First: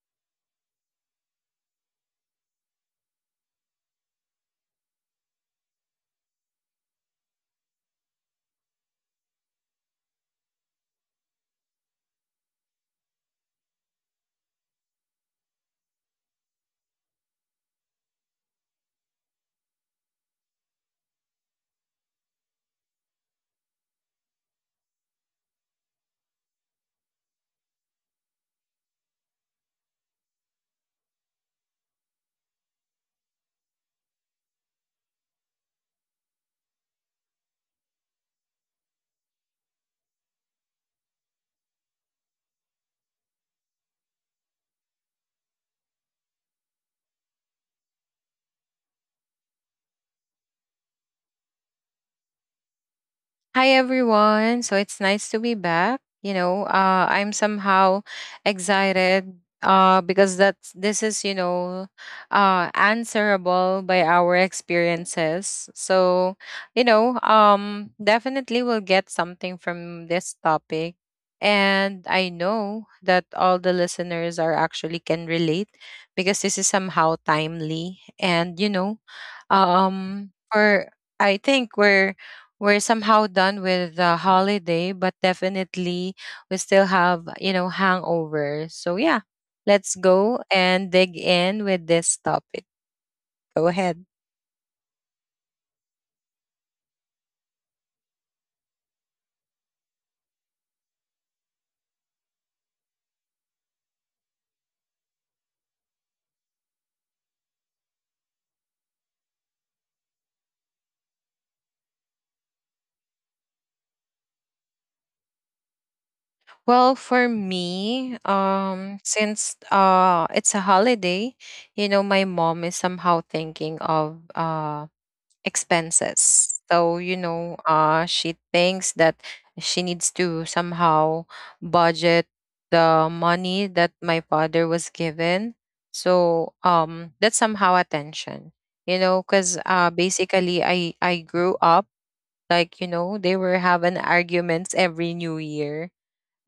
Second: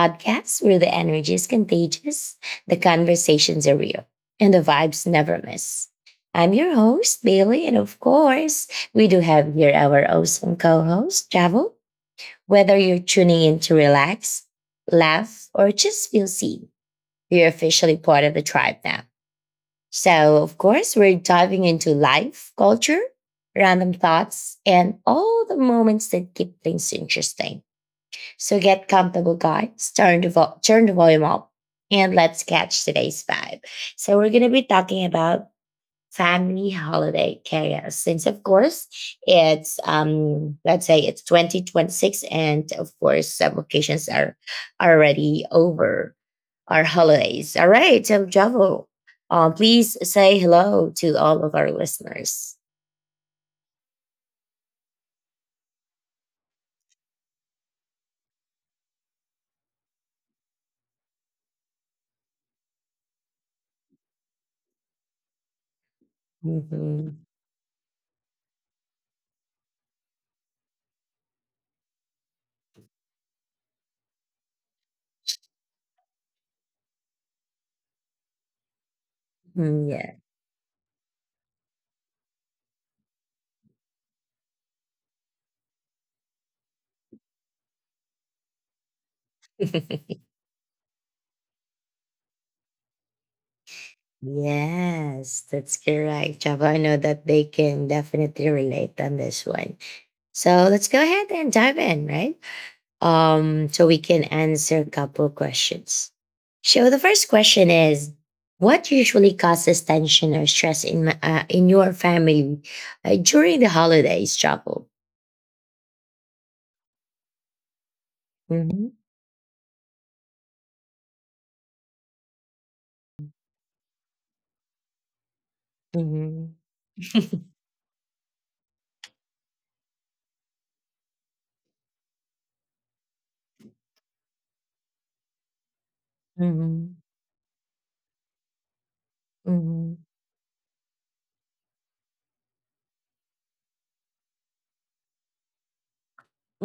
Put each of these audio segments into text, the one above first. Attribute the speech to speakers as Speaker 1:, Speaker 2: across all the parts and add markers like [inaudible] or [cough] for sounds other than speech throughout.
Speaker 1: podcast where the energy is contagious, the conversations are real, and the vibes never miss. I'm your host, Bailey, and of course, we do have here our awesome co host, Travel. Whether you're tuning in to relax, laugh, or just feel seen, you're officially part of the tribe now. So, of course, we're diving into life, culture, random thoughts, and all the moments that keep things interesting. So get comfortable, guys. Turn the volume up and let's catch today's vibe. So, we're going to be talking about family holiday chaos since of course it's let's say it's 2026 and of course some occasions are already over our holidays. All right, so Javo, please say hello to all of our listeners.
Speaker 2: Hi everyone. So it's nice to be back. I'm somehow excited because that's this is answerable by our experiences. So
Speaker 1: Mhm.
Speaker 2: definitely we'll get something from this topic, and I know that all the listeners are actually can relate because this is somehow timely, and you know,
Speaker 1: Mm,
Speaker 2: for I think we're somehow done with the holiday, but definitely we still have, you know, hangover. So yeah,
Speaker 1: yeah.
Speaker 2: let's
Speaker 1: [laughs]
Speaker 2: go and dig in with this topic. Go ahead.
Speaker 1: Yes, that's correct. Java, I know that they can definitely relate on this one. So let's go ahead and dive in, right? So we can answer a couple questions. So the first question is, what usually causes tension or stress in your family during the holidays, Java?
Speaker 2: Well, for me,
Speaker 1: Mm-hmm,
Speaker 2: since it's a holiday, you know, my mom is somehow thinking of
Speaker 1: mm-hmm,
Speaker 2: expenses. So, she thinks that she needs to somehow budget the money that my father was given. So,
Speaker 1: mm-hmm,
Speaker 2: that's somehow attention, you know, because
Speaker 1: mm-hmm,
Speaker 2: basically I grew up like, you know, they were having arguments every new year.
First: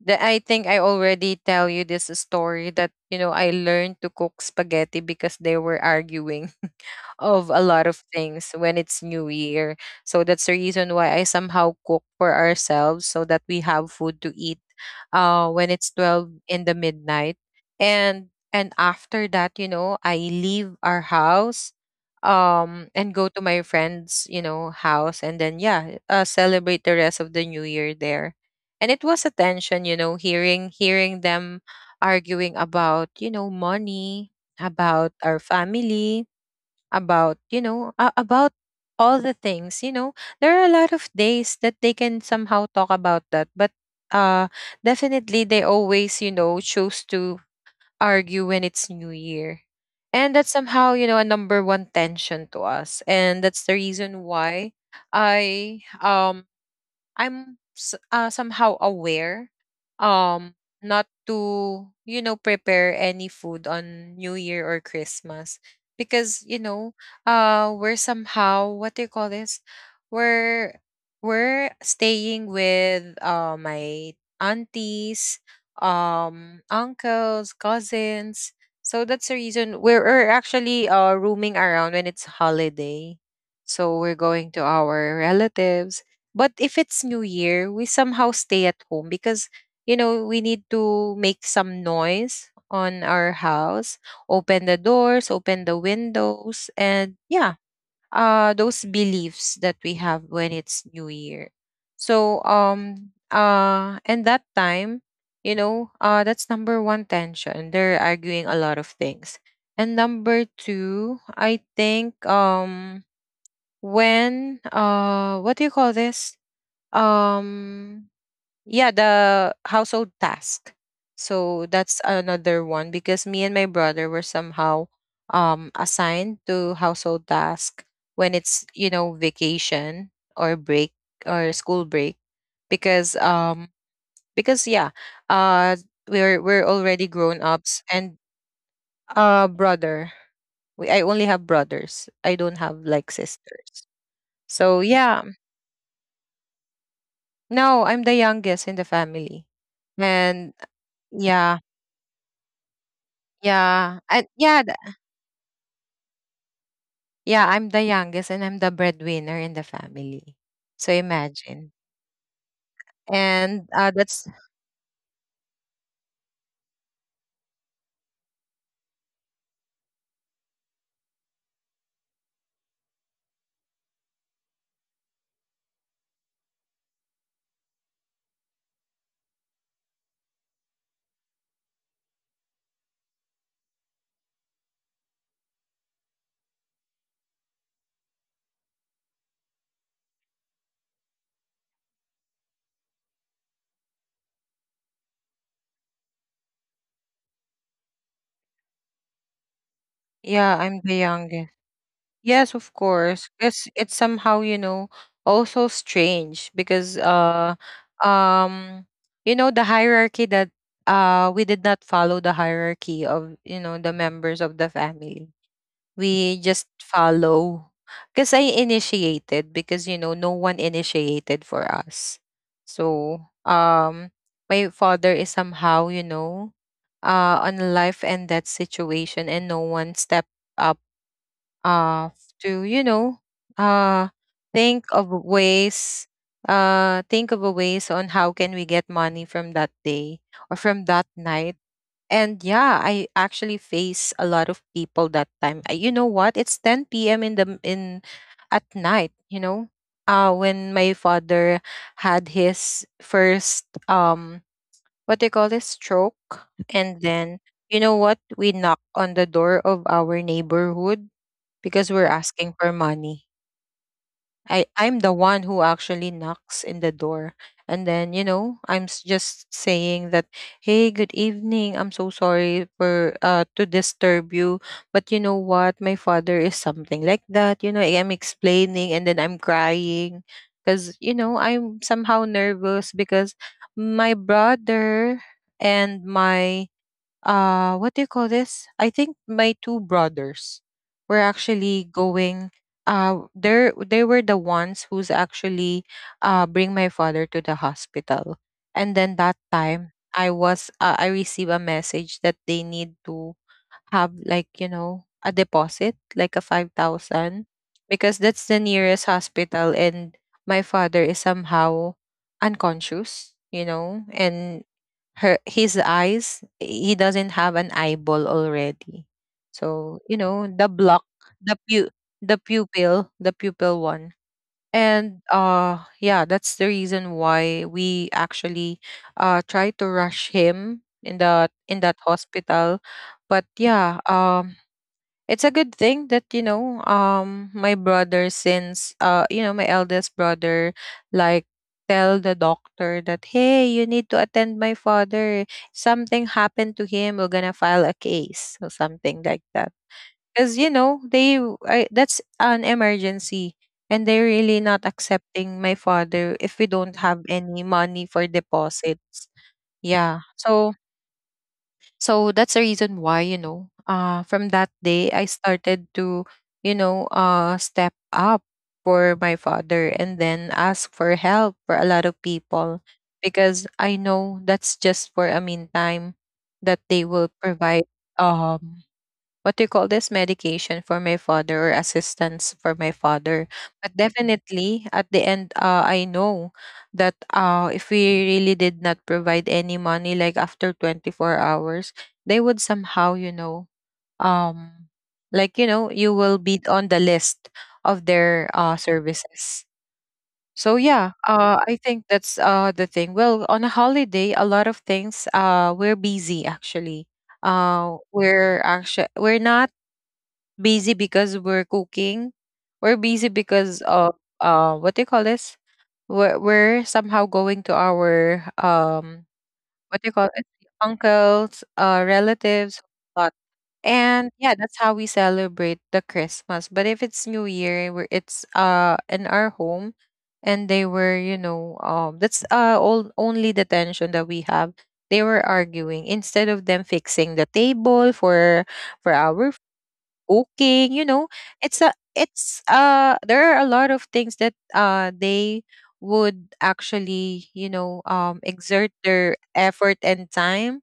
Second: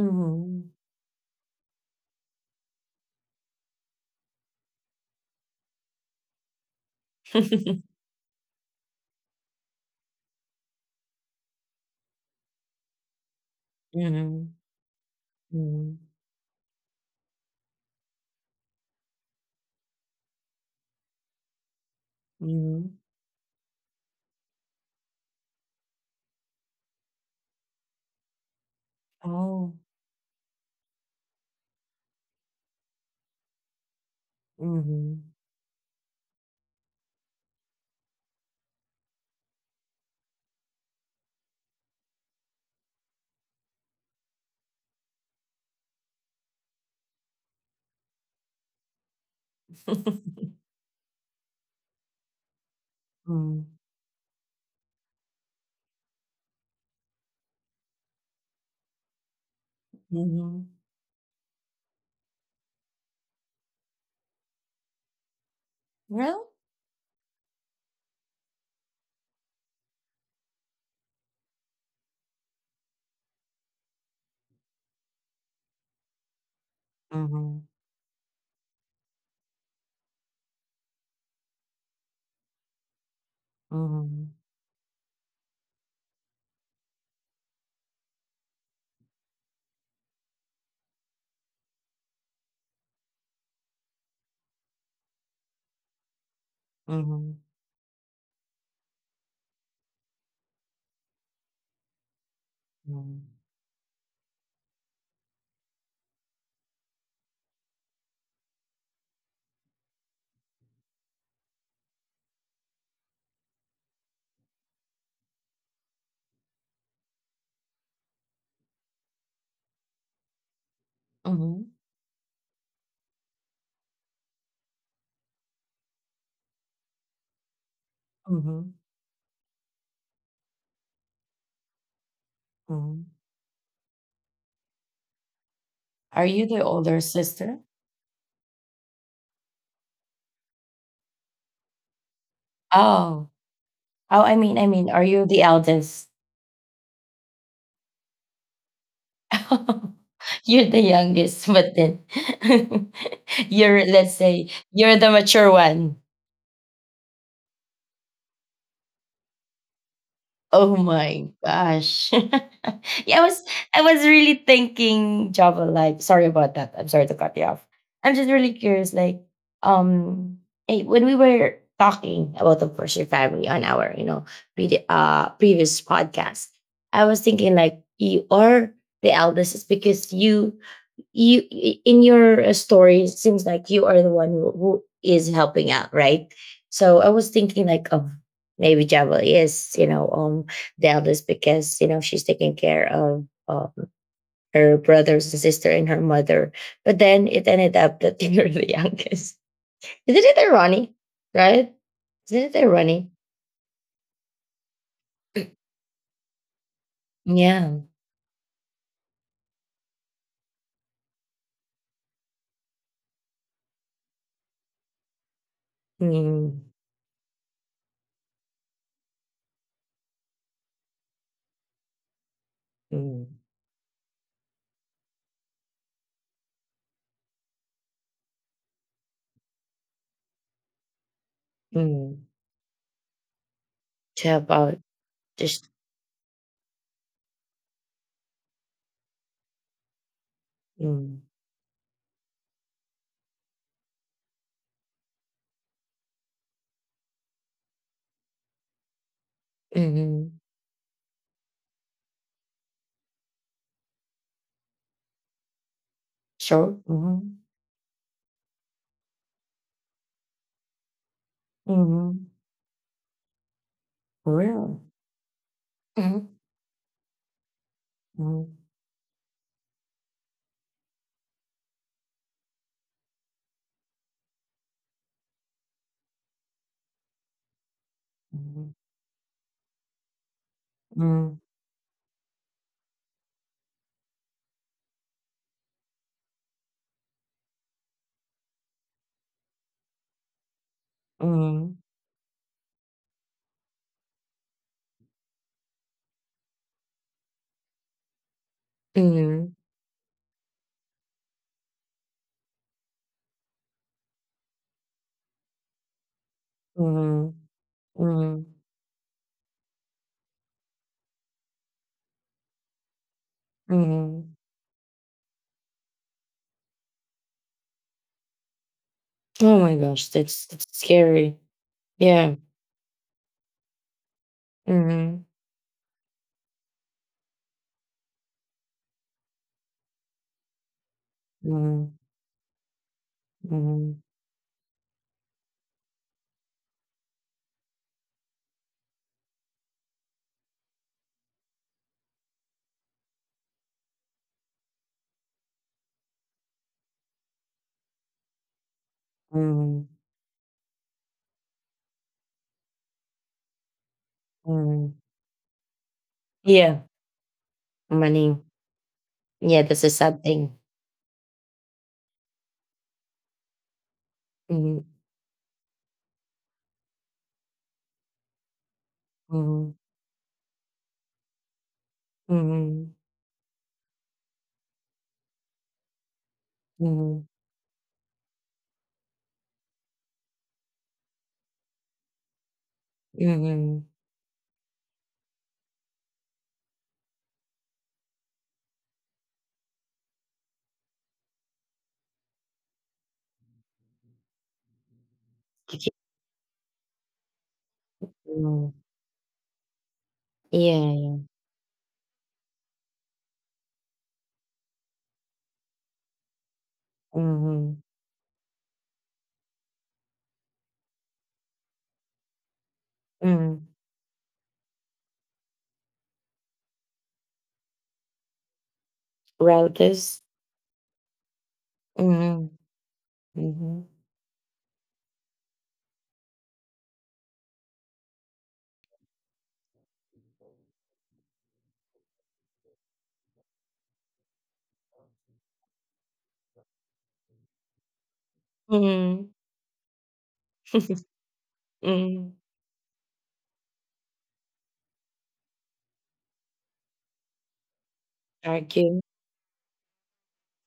Speaker 2: That I think I already tell you this story that, you know, I learned to cook spaghetti because they were arguing of a lot
Speaker 1: [laughs]
Speaker 2: of things when it's new year. So that's the reason why I somehow cook for ourselves so that we have food to
Speaker 1: mm-hmm,
Speaker 2: eat when it's
Speaker 1: mm-hmm.
Speaker 2: 12 in the midnight. And after that, you know, I leave our house
Speaker 1: Mm-hmm.
Speaker 2: and go to my friend's, you know, house and then yeah, celebrate the rest of the new year there. And it was a
Speaker 1: Oh.
Speaker 2: tension, you know, hearing them arguing about, you know, money, about
Speaker 1: Mm-hmm.
Speaker 2: our family, about about all the things, you know, there are a lot of days that they can somehow talk about that, but uh definitely they always, you know, choose to argue when it's new year. And that's somehow, you know, a number one tension to us, and that's the
Speaker 1: Mm.
Speaker 2: reason why i um I'm somehow aware, um
Speaker 1: Mhm.
Speaker 2: not to, you know, prepare any food on New Year or Christmas, because
Speaker 1: Well,
Speaker 2: you know we're somehow, what do you call this, we're we're staying with my aunties, uncles,
Speaker 1: mhm.
Speaker 2: cousins. So that's the reason we're actually roaming around when it's holiday. So we're
Speaker 1: Mhm.
Speaker 2: going to our relatives, but if it's New Year, we somehow stay at home because, you know, we need to make some noise on our house, open the doors, open the windows, and
Speaker 1: Mhm.
Speaker 2: yeah, those beliefs that we have when it's New Year. So,
Speaker 1: Mhm.
Speaker 2: and that time, you know, that's number one tension. They're arguing a lot of things. And number two, I think, what do you call this? um yeah, the household task. So
Speaker 1: Mhm.
Speaker 2: that's another one because me and my brother were somehow assigned to household task when it's, you
Speaker 1: Mhm.
Speaker 2: know, vacation or break or school break, because
Speaker 1: Mhm.
Speaker 2: yeah, uh
Speaker 1: Are
Speaker 2: we're
Speaker 1: you the
Speaker 2: we're
Speaker 1: older
Speaker 2: already grown
Speaker 1: sister?
Speaker 2: ups. And brother, I only have brothers, I don't have like
Speaker 1: Oh.
Speaker 2: sisters,
Speaker 1: Oh, I mean I
Speaker 2: so
Speaker 1: mean, are
Speaker 2: yeah.
Speaker 1: you the eldest?
Speaker 2: No, I'm the youngest in the family.
Speaker 1: [laughs]
Speaker 2: And
Speaker 1: You're the youngest,
Speaker 2: yeah,
Speaker 1: but then [laughs] you're,
Speaker 2: yeah.
Speaker 1: let's
Speaker 2: And
Speaker 1: say,
Speaker 2: yeah, th-
Speaker 1: you're the mature one.
Speaker 2: yeah, I'm the youngest and I'm the breadwinner in the family.
Speaker 1: Oh
Speaker 2: So
Speaker 1: my
Speaker 2: imagine.
Speaker 1: gosh. [laughs] yeah, I was
Speaker 2: And
Speaker 1: I was
Speaker 2: that's,
Speaker 1: really thinking Java Live. Sorry about that. I'm sorry to cut you off. I'm just really curious, like, um when we were talking about the course your family on our, you know, previous podcast, I was thinking like you are the eldest, is because in your story it seems like you are the one who is helping out, right? So I was thinking like, oh, maybe Java is, you know, Dallas because, you know, she's taking care of, her brothers and sister and her mother, but then it ended up that [laughs] you're the youngest. Isn't it
Speaker 2: yeah, I'm
Speaker 1: ironic?
Speaker 2: the youngest.
Speaker 1: Right. Isn't
Speaker 2: Yes,
Speaker 1: it
Speaker 2: of
Speaker 1: ironic?
Speaker 2: course. Because it's somehow, you know, also strange because
Speaker 1: Yeah.
Speaker 2: um you know the hierarchy that we did not follow the hierarchy of, you know, the members of the family. We just
Speaker 1: Mm,
Speaker 2: follow, because I initiated because you know no one initiated for us. So
Speaker 1: mm,
Speaker 2: um my father is somehow, you know, on life and death situation, and no one stepped up uh
Speaker 1: mm.
Speaker 2: to, you know, uh
Speaker 1: To help out,
Speaker 2: think of
Speaker 1: just
Speaker 2: ways, think of a ways on how can we get money from that day or from that
Speaker 1: mm,
Speaker 2: night. And yeah, I actually face a lot of people that time. You know what? It's 10 p.m. In at night, you know.
Speaker 1: mm,
Speaker 2: When my father had his first what they call this, stroke.
Speaker 1: sure,
Speaker 2: And then
Speaker 1: mm-hmm.
Speaker 2: you know what? We knock on the door of our neighborhood because we're
Speaker 1: Mm-hmm.
Speaker 2: asking for money. I
Speaker 1: Really?
Speaker 2: I'm the one who actually
Speaker 1: Mhm.
Speaker 2: knocks in the door. And then, you know,
Speaker 1: Mm,
Speaker 2: just saying that, "Hey, good evening. I'm so sorry for to disturb you, but you know what? My father is something like that." You know, I'm
Speaker 1: mhm,
Speaker 2: explaining and then I'm crying because, you
Speaker 1: mm,
Speaker 2: know, I'm somehow nervous because my brother and my what do you call this? I think my two brothers were
Speaker 1: mm,
Speaker 2: actually going, they were the ones who's actually bring my father to the hospital. And then that
Speaker 1: mhm,
Speaker 2: time I was I received a message that they need to have like, you know, a deposit like a 5,000
Speaker 1: mhm,
Speaker 2: because
Speaker 1: mhm,
Speaker 2: that's the nearest hospital and my father is somehow unconscious, you know.
Speaker 1: mhm.
Speaker 2: And her his eyes, he doesn't have an eyeball already,
Speaker 1: Oh my
Speaker 2: so you
Speaker 1: gosh,
Speaker 2: know the
Speaker 1: that's
Speaker 2: block,
Speaker 1: scary.
Speaker 2: the pu- the
Speaker 1: Yeah.
Speaker 2: pupil, the pupil one. And
Speaker 1: Mhm,
Speaker 2: yeah, that's the reason why we actually try to rush him in that
Speaker 1: mhm,
Speaker 2: hospital. But yeah,
Speaker 1: mhm,
Speaker 2: it's a good thing that, you know, my brother, since you know my eldest brother, like, tell the doctor that hey, you need to attend my father, something happened to him, we're gonna file a case or something like that.
Speaker 1: mhm,
Speaker 2: Because you know I, that's an emergency, and they're really not
Speaker 1: mhm.
Speaker 2: accepting my father if we
Speaker 1: Yeah,
Speaker 2: don't have any money for
Speaker 1: money.
Speaker 2: deposits.
Speaker 1: Yeah, that's a sad
Speaker 2: Yeah,
Speaker 1: thing.
Speaker 2: so so that's the reason why, you know, from that
Speaker 1: Mhm,
Speaker 2: day, I started to, you know, step up for my
Speaker 1: mhm,
Speaker 2: father and then ask for help for a lot of people,
Speaker 1: mhm,
Speaker 2: because I know that's just for a meantime that
Speaker 1: mhm,
Speaker 2: they will
Speaker 1: mhm.
Speaker 2: provide um what do you call this, medication for my father or assistance for my father.
Speaker 1: Mhm.
Speaker 2: But definitely at the end I know that if we really did not provide any money like after 24 hours, they would somehow, you know, um like you know,
Speaker 1: Yeah.
Speaker 2: you
Speaker 1: [laughs]
Speaker 2: will be on the list of their services. So yeah,
Speaker 1: yeah.
Speaker 2: I think that's the thing. Well, on a holiday a lot of things, we're busy actually.
Speaker 1: Mhm,
Speaker 2: We're not busy because we're cooking, we're busy because
Speaker 1: mhm.
Speaker 2: of what do you call this, we're somehow going to our what do you call
Speaker 1: Routers.
Speaker 2: it, uncles,
Speaker 1: Mhm,
Speaker 2: relatives, lot.
Speaker 1: mhm,
Speaker 2: And yeah, that's how we celebrate the christmas. But if it's new year, where it's in our home, and they were, you know, that's all only the tension that we have, they were arguing instead of them fixing the table for
Speaker 1: mhm,
Speaker 2: our cooking, you know.
Speaker 1: mhm.
Speaker 2: It's there are a lot of things that they would actually, you know, exert
Speaker 1: Argue.
Speaker 2: their effort and time.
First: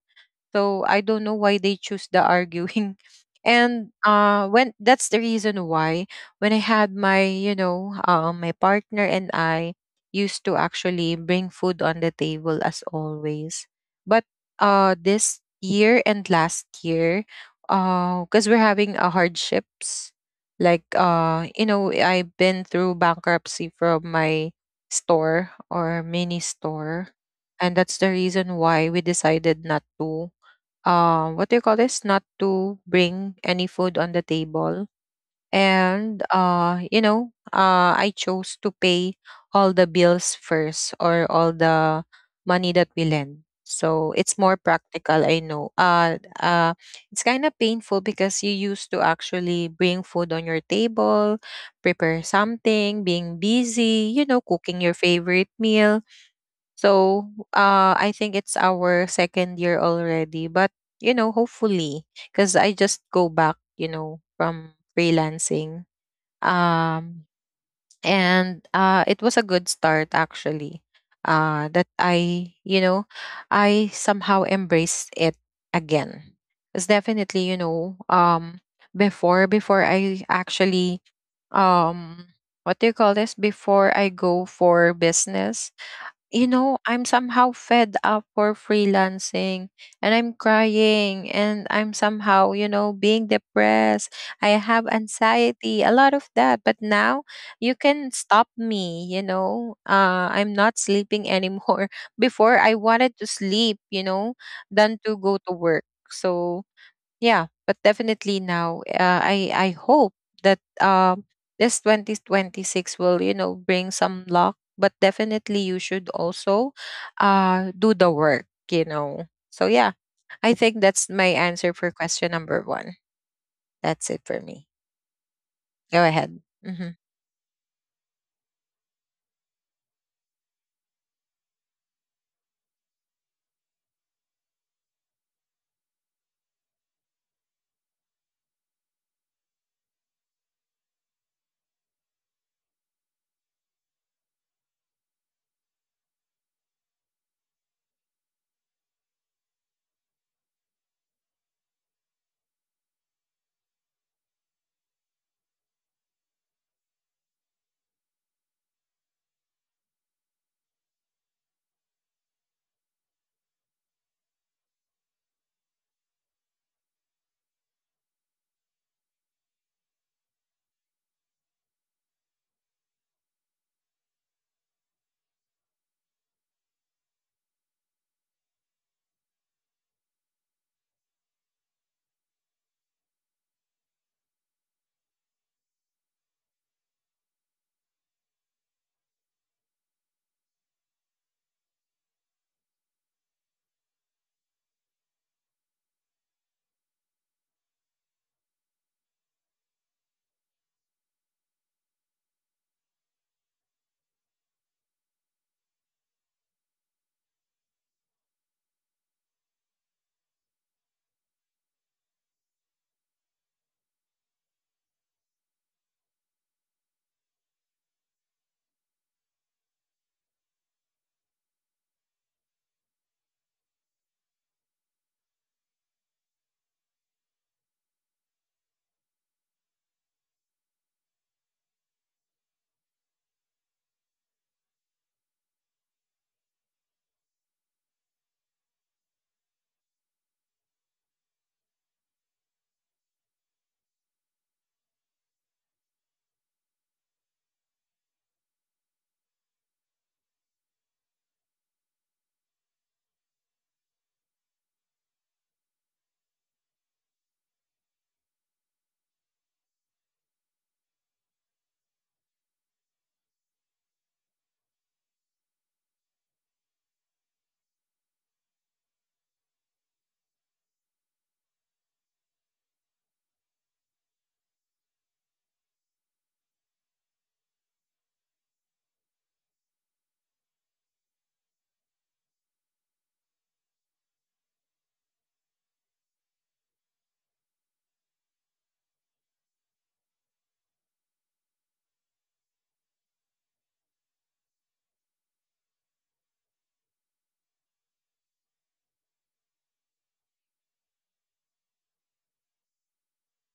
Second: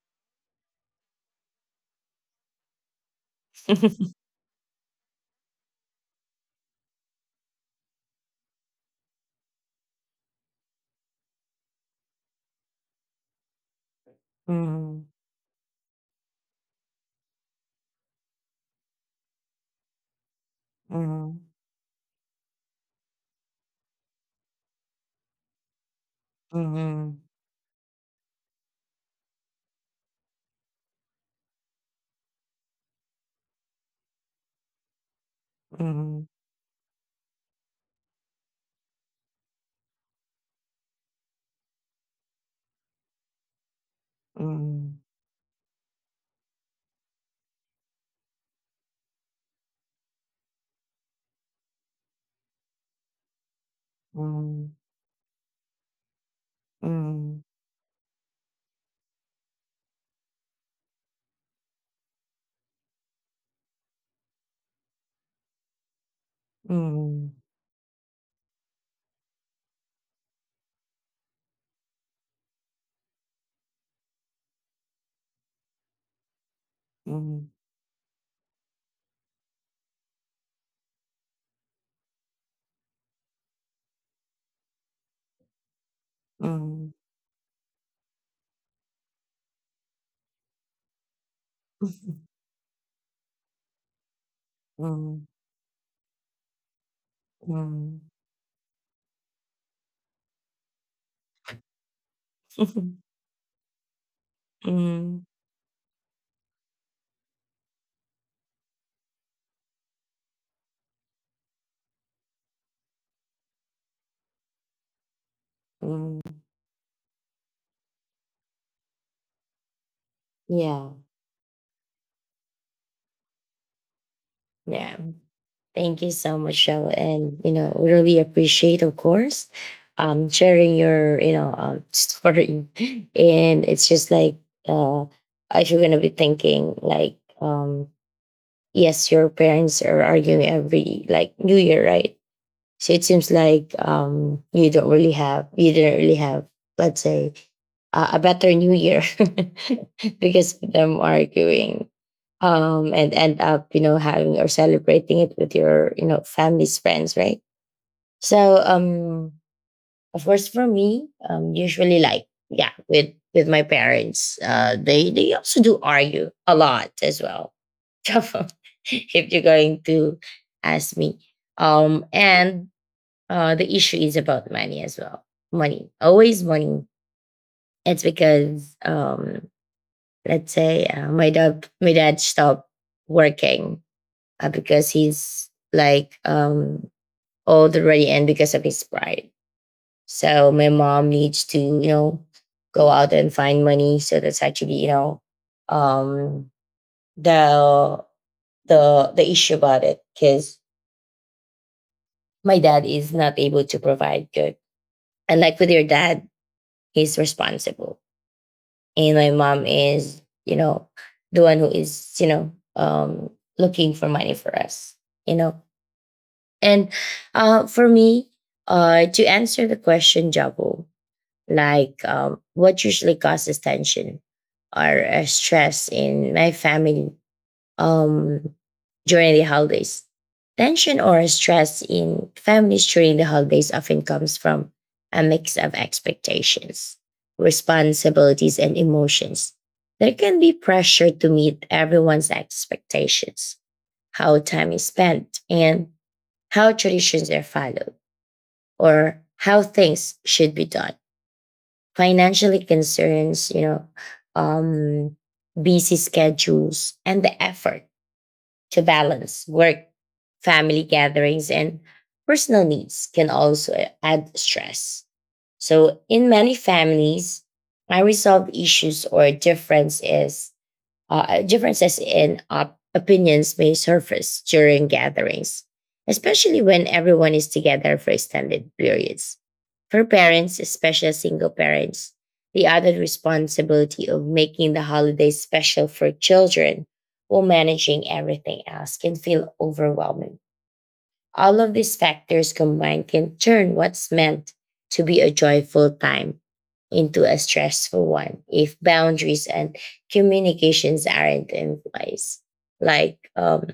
Speaker 2: So I don't know why they choose the arguing. [laughs] And
Speaker 1: [laughs]
Speaker 2: when that's the reason why when I had my, you know, my partner and I used to actually bring food on the table as always. But
Speaker 1: Mhm,
Speaker 2: this year and last year, because we're having hardships, like
Speaker 1: mhm,
Speaker 2: you know, I've been through bankruptcy from my store or mini
Speaker 1: mhm,
Speaker 2: store, and that's the reason why we decided not to, what do you call this? Not to bring any food on the table.
Speaker 1: mhm,
Speaker 2: And, you know, I chose to pay all the bills first, or all the money that we lend. So it's more
Speaker 1: mhm,
Speaker 2: practical, I know. It's kind of painful because you used to actually bring food on your table, prepare something, being busy, you know,
Speaker 1: mhm,
Speaker 2: cooking your favorite meal. So
Speaker 1: mhm,
Speaker 2: I think it's our second year already. But, you know, hopefully, because I just go back, you know, from freelancing. Um,
Speaker 1: mhm,
Speaker 2: and it was a good start, actually, that I, you know, I somehow embraced it again. It's definitely,
Speaker 1: mhm,
Speaker 2: you know, before I actually, um, what do you call this? Before I go for business, you
Speaker 1: mhm,
Speaker 2: know,
Speaker 1: mhm,
Speaker 2: I'm somehow fed up for freelancing, and I'm crying and I'm somehow, you know, being depressed. I have
Speaker 1: mhm,
Speaker 2: anxiety, a lot of that. But now you
Speaker 1: mhm,
Speaker 2: can stop me, you know. I'm not sleeping anymore. [laughs] Before I
Speaker 1: mhm. [laughs]
Speaker 2: wanted to sleep, you know, than to go to
Speaker 1: [laughs]
Speaker 2: work. So yeah, but definitely now I hope that this 2026 will, you know, bring some luck. But definitely you should also do the work, you know. So yeah, I
Speaker 1: Yeah,
Speaker 2: think that's my answer for question number one. That's it for me.
Speaker 1: yeah. Thank you
Speaker 2: Go
Speaker 1: so much,
Speaker 2: ahead.
Speaker 1: Joe.
Speaker 2: Hmm.
Speaker 1: And, you know, we really appreciate, of course, sharing your, you know, [laughs] story. And it's just like, uh, if you're going to be thinking, like, yes, your parents are arguing every, like, New Year, right? So it seems like you don't really have, you didn't really have, let's say, a better New Year [laughs] because of them arguing, and end up, you know, having or celebrating it with your, you know, family's friends, right? So, of course, for me, usually like, yeah, with they also do argue a lot as well. [laughs] If you're going to ask me, and the issue is about money as well. Money, always money. It's because, let's say, my dad stopped working because he's like, old already, and because of his pride. So my mom needs to, you know, go out and find money. So that's actually, you know, um, the issue about it because my dad is not able to provide good, and like with your dad, he's responsible and my mom is, you know, the one who is, you know, looking for money for us, you know. And for me, to answer the question, Jabo, like, what usually causes tension or stress in my family um, during the holidays. Tension or stress in families during the holidays often comes from a mix of expectations, responsibilities, and emotions. There can be pressure to meet everyone's expectations, how time is spent, and how traditions are followed, or how things should be done. Financially concerns, you know, um, busy schedules, and the effort to balance work, family gatherings, and personal needs can also add stress. So, in many families, I resolve issues or difference is, differences in opinions may surface during gatherings, especially when everyone is together for extended periods. For parents, especially single parents, the added responsibility of making the holidays special for children while managing everything else can feel overwhelming. All of these factors combined can turn what's meant to be a joyful time into a stressful one if boundaries and communications aren't in place. Like,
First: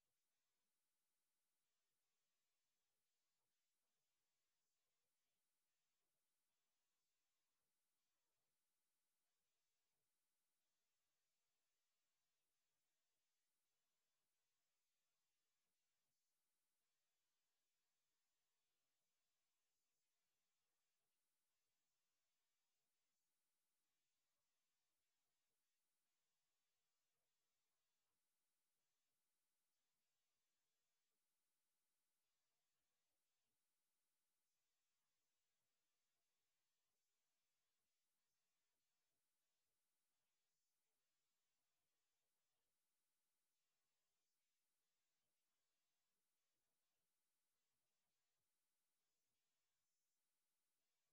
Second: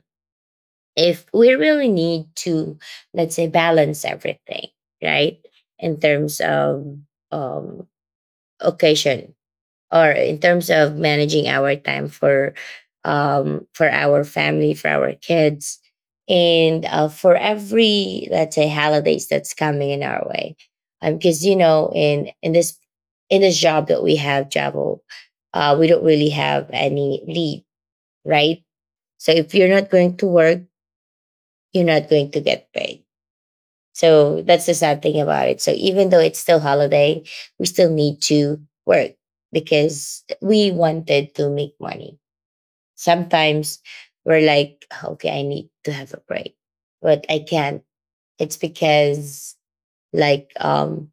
Speaker 1: if we really need to, let's say, balance everything, right? In terms of, um, occasion, or in terms of managing our time for, for our family, for our kids, and for every, let's say, holidays that's coming in our way. Because, you know, in this job that we have, Travel, we don't really have any leave, right? So if you're not going to work, you're not going to get paid. So that's the sad thing about it. So even though it's still holiday, we still need to work because we wanted to make money. Sometimes we're like, okay, I need to have a break, but I can't. It's because, like,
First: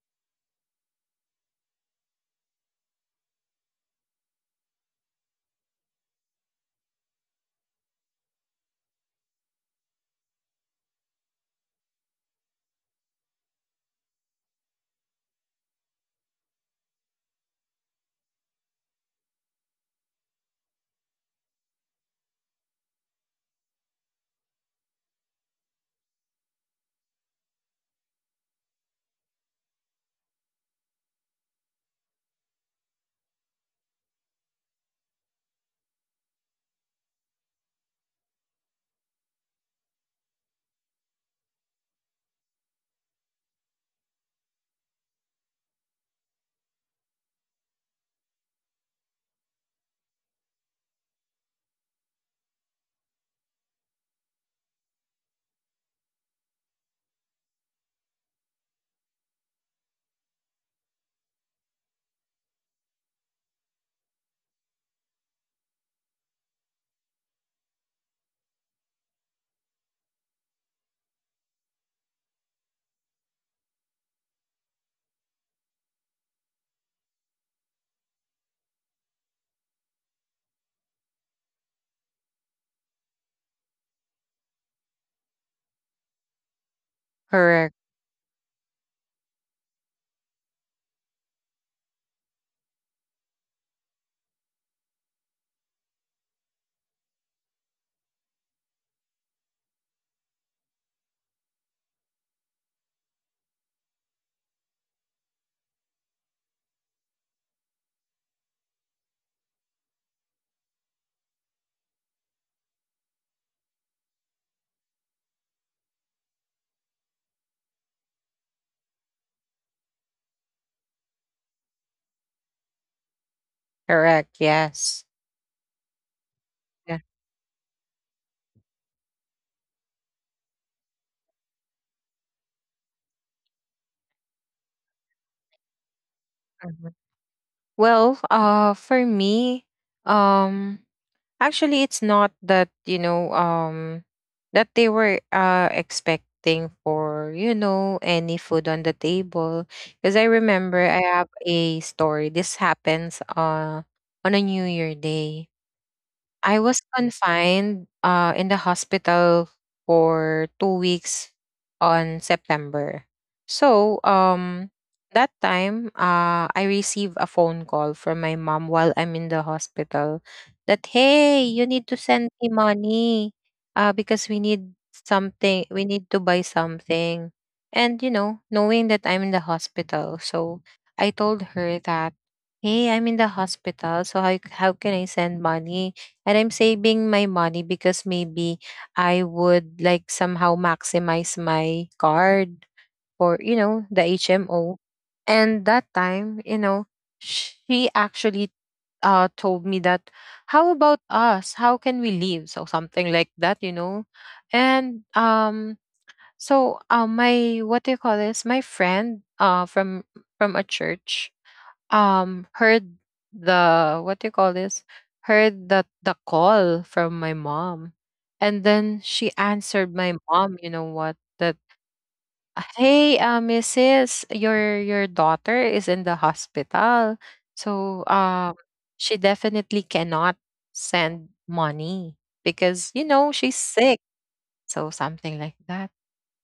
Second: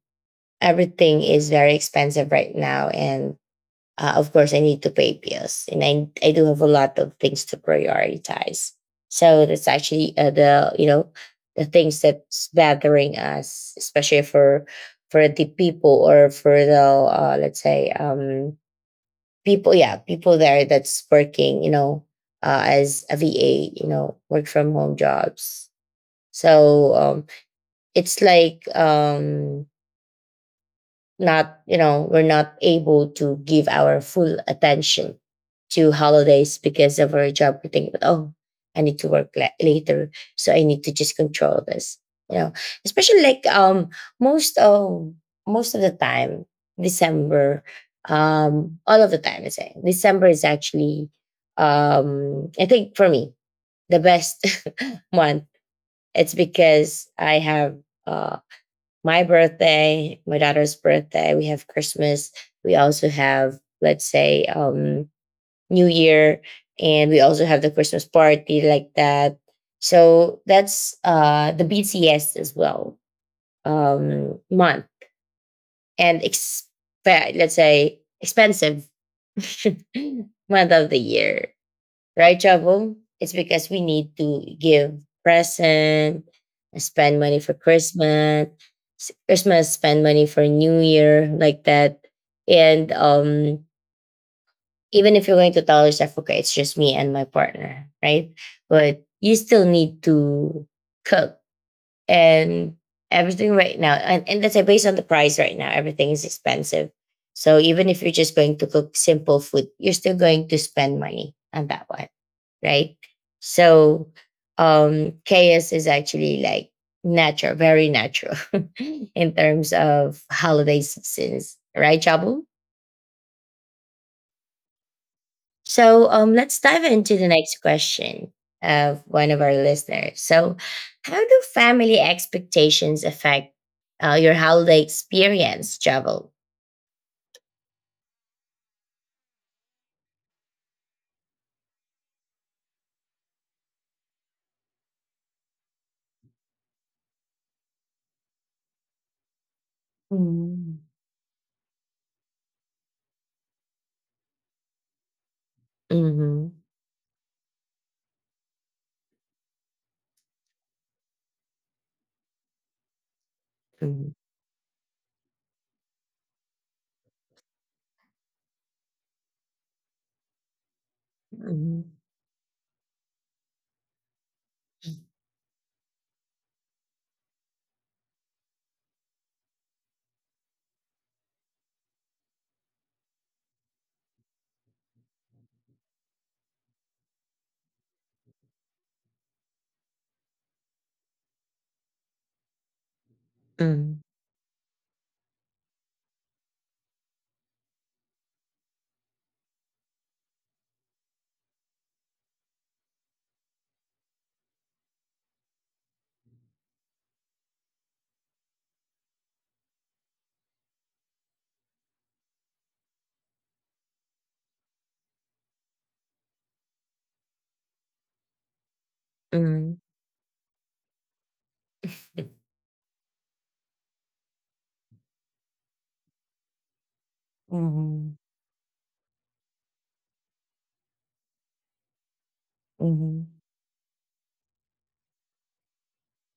Speaker 1: everything is very expensive right now, and of course I need to pay bills and I do have a lot of things to prioritize. So that's actually, the, you know, the things that's bothering us, especially for the people or for the, let's say, people, yeah, people there that's working, you know, as a VA, you know, work from home jobs. So, it's like, not, you know, we're not able to give our full attention to holidays because of our job. We think, oh, I need to later, so I need to just control this, you know, especially like, most of most of the time, December, all of the time, I say December is actually, I think for me the best [laughs] month. It's because I have, um my birthday, my daughter's birthday, we have Christmas, we also have, let's say, New Year, and we also have the Christmas party, like that. So that's, the BTS as well, month, and let's say expensive [laughs] month of the year, right, trouble it's because we need to give present, spend money for
Speaker 2: Correct.
Speaker 1: Christmas, Christmas, spend money for New Year, like that. And, even if you're going to tell yourself, okay, it's just me and my partner, right? But you still need to cook and everything right now, and let's say, based on the price right now, everything is expensive. So even if you're just going to cook simple food, you're still going to spend money on that one, right? So, chaos is actually like natural, very natural [laughs] in terms of holiday seasons, right, Chabu?
Speaker 2: Correct. Yes.
Speaker 1: So, let's dive
Speaker 2: Yeah.
Speaker 1: into the next question of one of our listeners. So, how do family expectations affect, your holiday experience, Travel?
Speaker 2: Mhm. Well, for me, um, actually, it's not that, you know, that they were expecting for, you know, any food on the table. Because I remember
Speaker 1: Mm-hmm.
Speaker 2: I have a story. This happens on a New Year day. I
Speaker 1: Mm-hmm.
Speaker 2: was confined in the hospital for 2 weeks on September. So, um, that time, I received a phone call from my mom while I'm in the hospital that, hey, you
Speaker 1: Mm-hmm.
Speaker 2: need to send me money because we need something, we need to buy something. And, you know, knowing that I'm in the hospital. So, I told her that, hey, I'm in the hospital. So, how can I send money? And I'm saving my money because maybe I would like somehow maximize my card, or you know,
Speaker 1: Mm-hmm.
Speaker 2: the HMO. And that time, you know, she actually told me that how about us? How can we leave? So something like that, you know. And so my what do you call this? My friend from a church heard the, what do you call this, heard the call from my mom, and then she answered
Speaker 1: Mm-hmm.
Speaker 2: my mom, you know what, that hey, mrs, your daughter is in the hospital, so
Speaker 1: Mm-hmm.
Speaker 2: she definitely cannot send money because you know
Speaker 1: Mm-hmm.
Speaker 2: she's sick. So something like that.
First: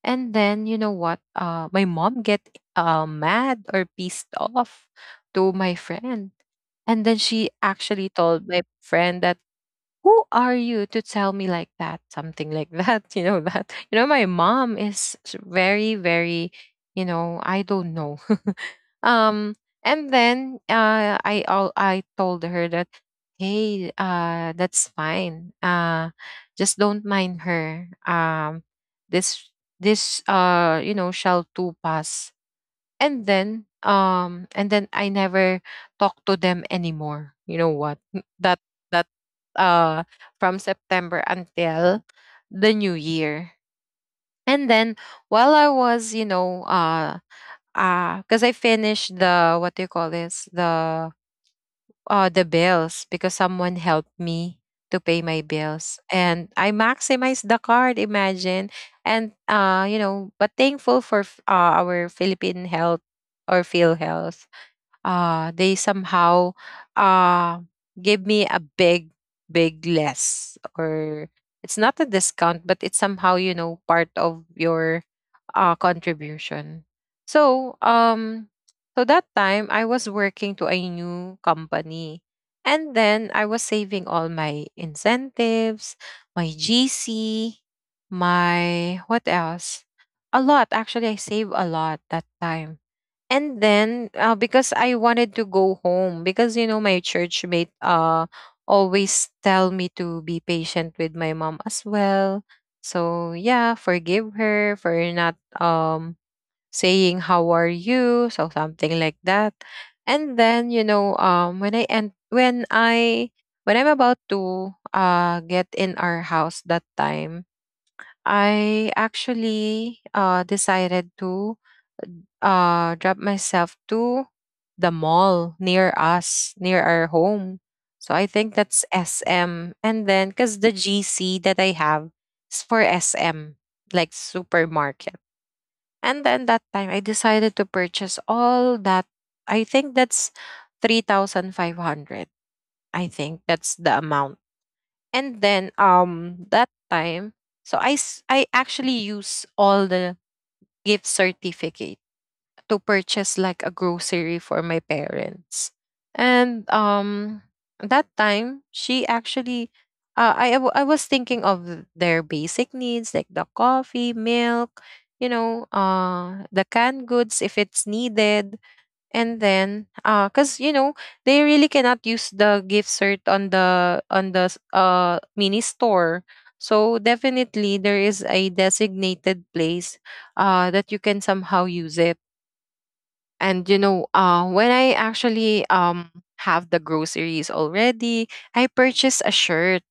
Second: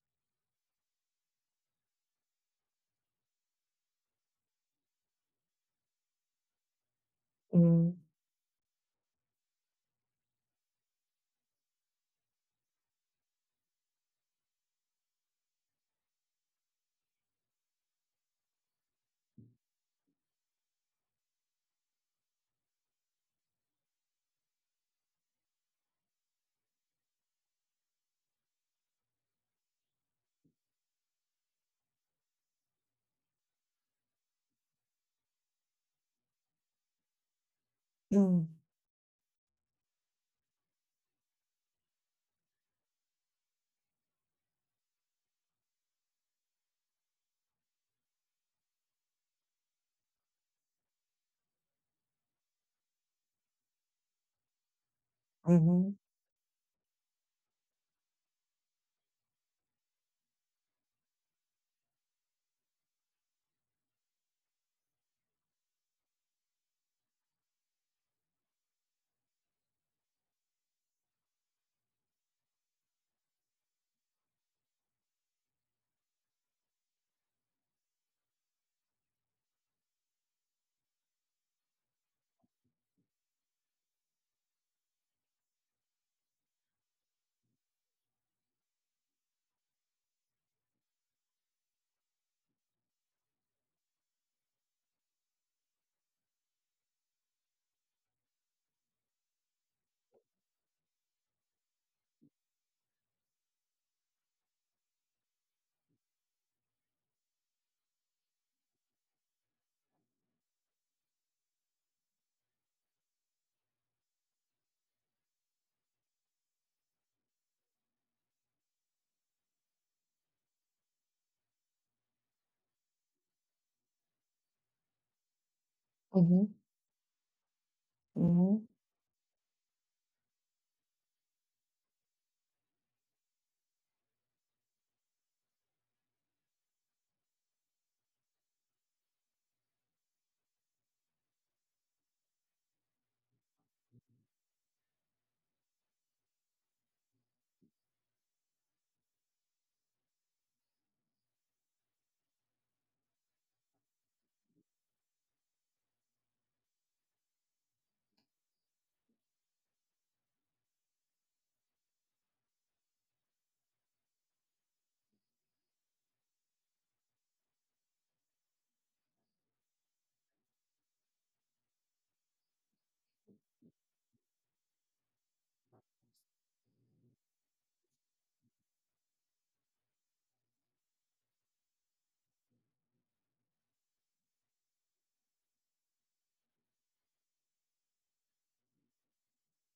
Speaker 2: And then you know what, my mom get mad or pissed off to my friend, and then she actually told my friend that, "Who are you to tell me like that?" Something like that, [laughs] you know that. You know, my mom is very, very, you know, I don't know. [laughs] um, and then I told her that, hey, that's fine. Just don't mind her. This this, you know, shall too pass. And then I never talk to them anymore, you know what, that that uh from September until the new year. And then while I was, you know, because I finished the, what do you call this, the bills, because someone helped me to pay my
Speaker 1: Mm-hmm.
Speaker 2: bills
Speaker 1: Mm-hmm.
Speaker 2: and I maximized the card, imagine. And you know, but thankful for our Philippine Health, or Phil health they somehow uh give me a big, big less, or it's not a discount, but it's somehow, you know, part of your contribution. so um so that time I was working to a new company, and then I was saving all my incentives, my GC, my what else. A lot, actually. I saved a lot that time. And then because I wanted to go home, because you know my church mate always tell me to be patient with my mom as well, so yeah, forgive her for not saying how are you, so something like that. And then, you know, when I and when I when I'm about to get in our house that time, I actually decided to drop myself to the mall near us,
Speaker 1: Mm-hmm.
Speaker 2: near our home. So I think
Speaker 1: Mm-hmm.
Speaker 2: that's SM. And then because the GC that I have is for SM, like supermarket. And then that time I decided to purchase all that. I think that's 3,500. I think that's the amount. And then that time, I actually use all the gift certificates to purchase like a grocery for my parents. And that time she actually I was thinking of their basic needs, like the coffee, milk, you know, the canned goods, if it's needed. And then cuz you know, they really cannot use the gift cert on the mini store. So definitely there is a designated place that you can somehow use it. And you know, when I actually have the groceries already, I purchase a shirt,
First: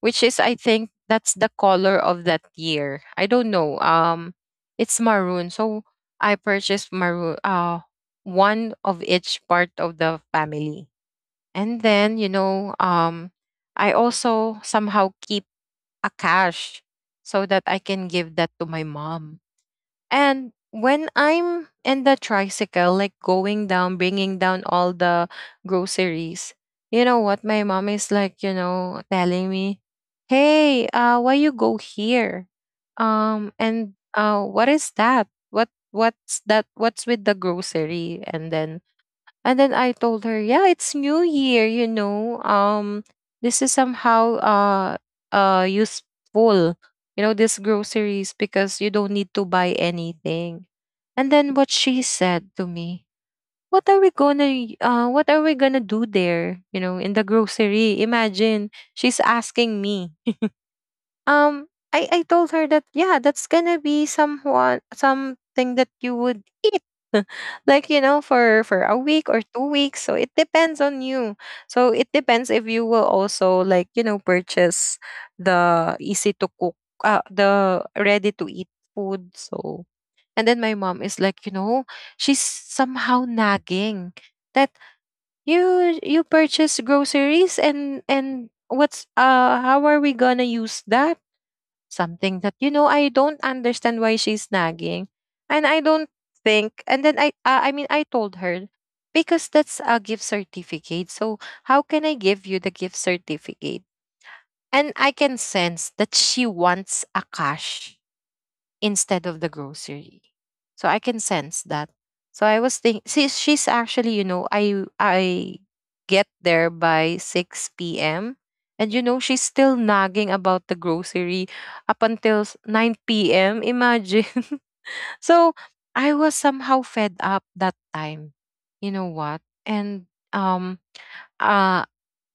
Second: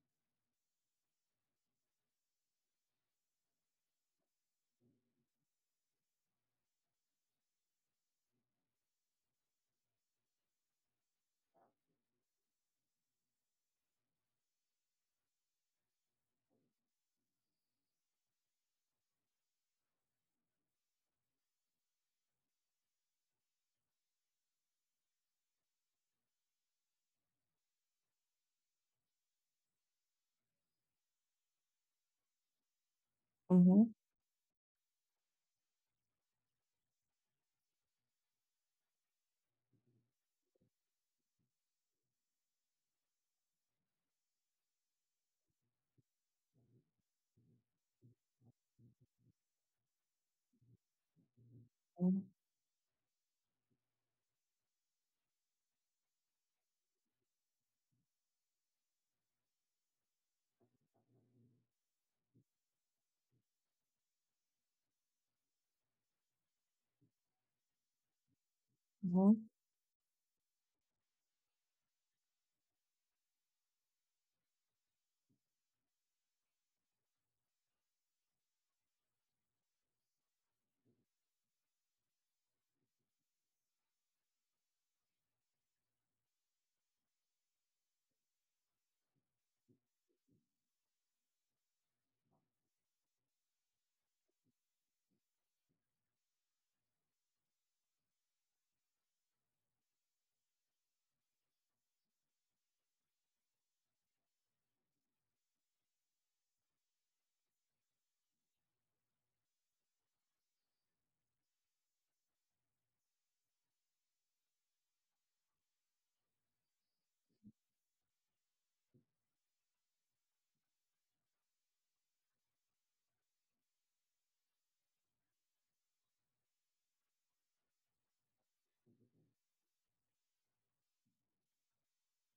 Speaker 2: which is, I think that's the color of that year. I don't know. It's maroon, so I purchased maroon. One of each part of the family. And then, you know, I also somehow keep a cash so that I can give that to my mom. And when I'm in the tricycle, like going down, bringing down all the groceries, you know what? My mom is like, you know, telling me, "Hey, why you go here?
Speaker 1: Mm-hmm.
Speaker 2: And what is that? What's that? What's with the grocery?" And then I told her, "Yeah, it's New Year, you know. This is somehow useful, you know, these groceries because you don't need to buy anything." And then what she said to me, " What are we gonna do there? You know, in the grocery? Imagine she's asking me." I told her that yeah, that's gonna be someone something that you would eat, [laughs] like you know, for a week or two weeks. So it depends on you. So it depends if you will also, like, you know, purchase the easy to cook, the ready to eat food. So, and then my mom is like, you know, she's somehow nagging that you purchase groceries, and what's how are we gonna use that, something that, you know, I don't understand why she's nagging, and I don't think. And then I mean, I told her because that's a gift certificate. So how can I give you the gift certificate? And I can sense that she wants a cash instead of the grocery. So I can sense that. So I was thinking, she's actually, you know, I get there by 6 p.m. And you know, she's still nagging about the grocery up until 9 p.m. Imagine. [laughs] So I was somehow fed up that time. You know what? And um uh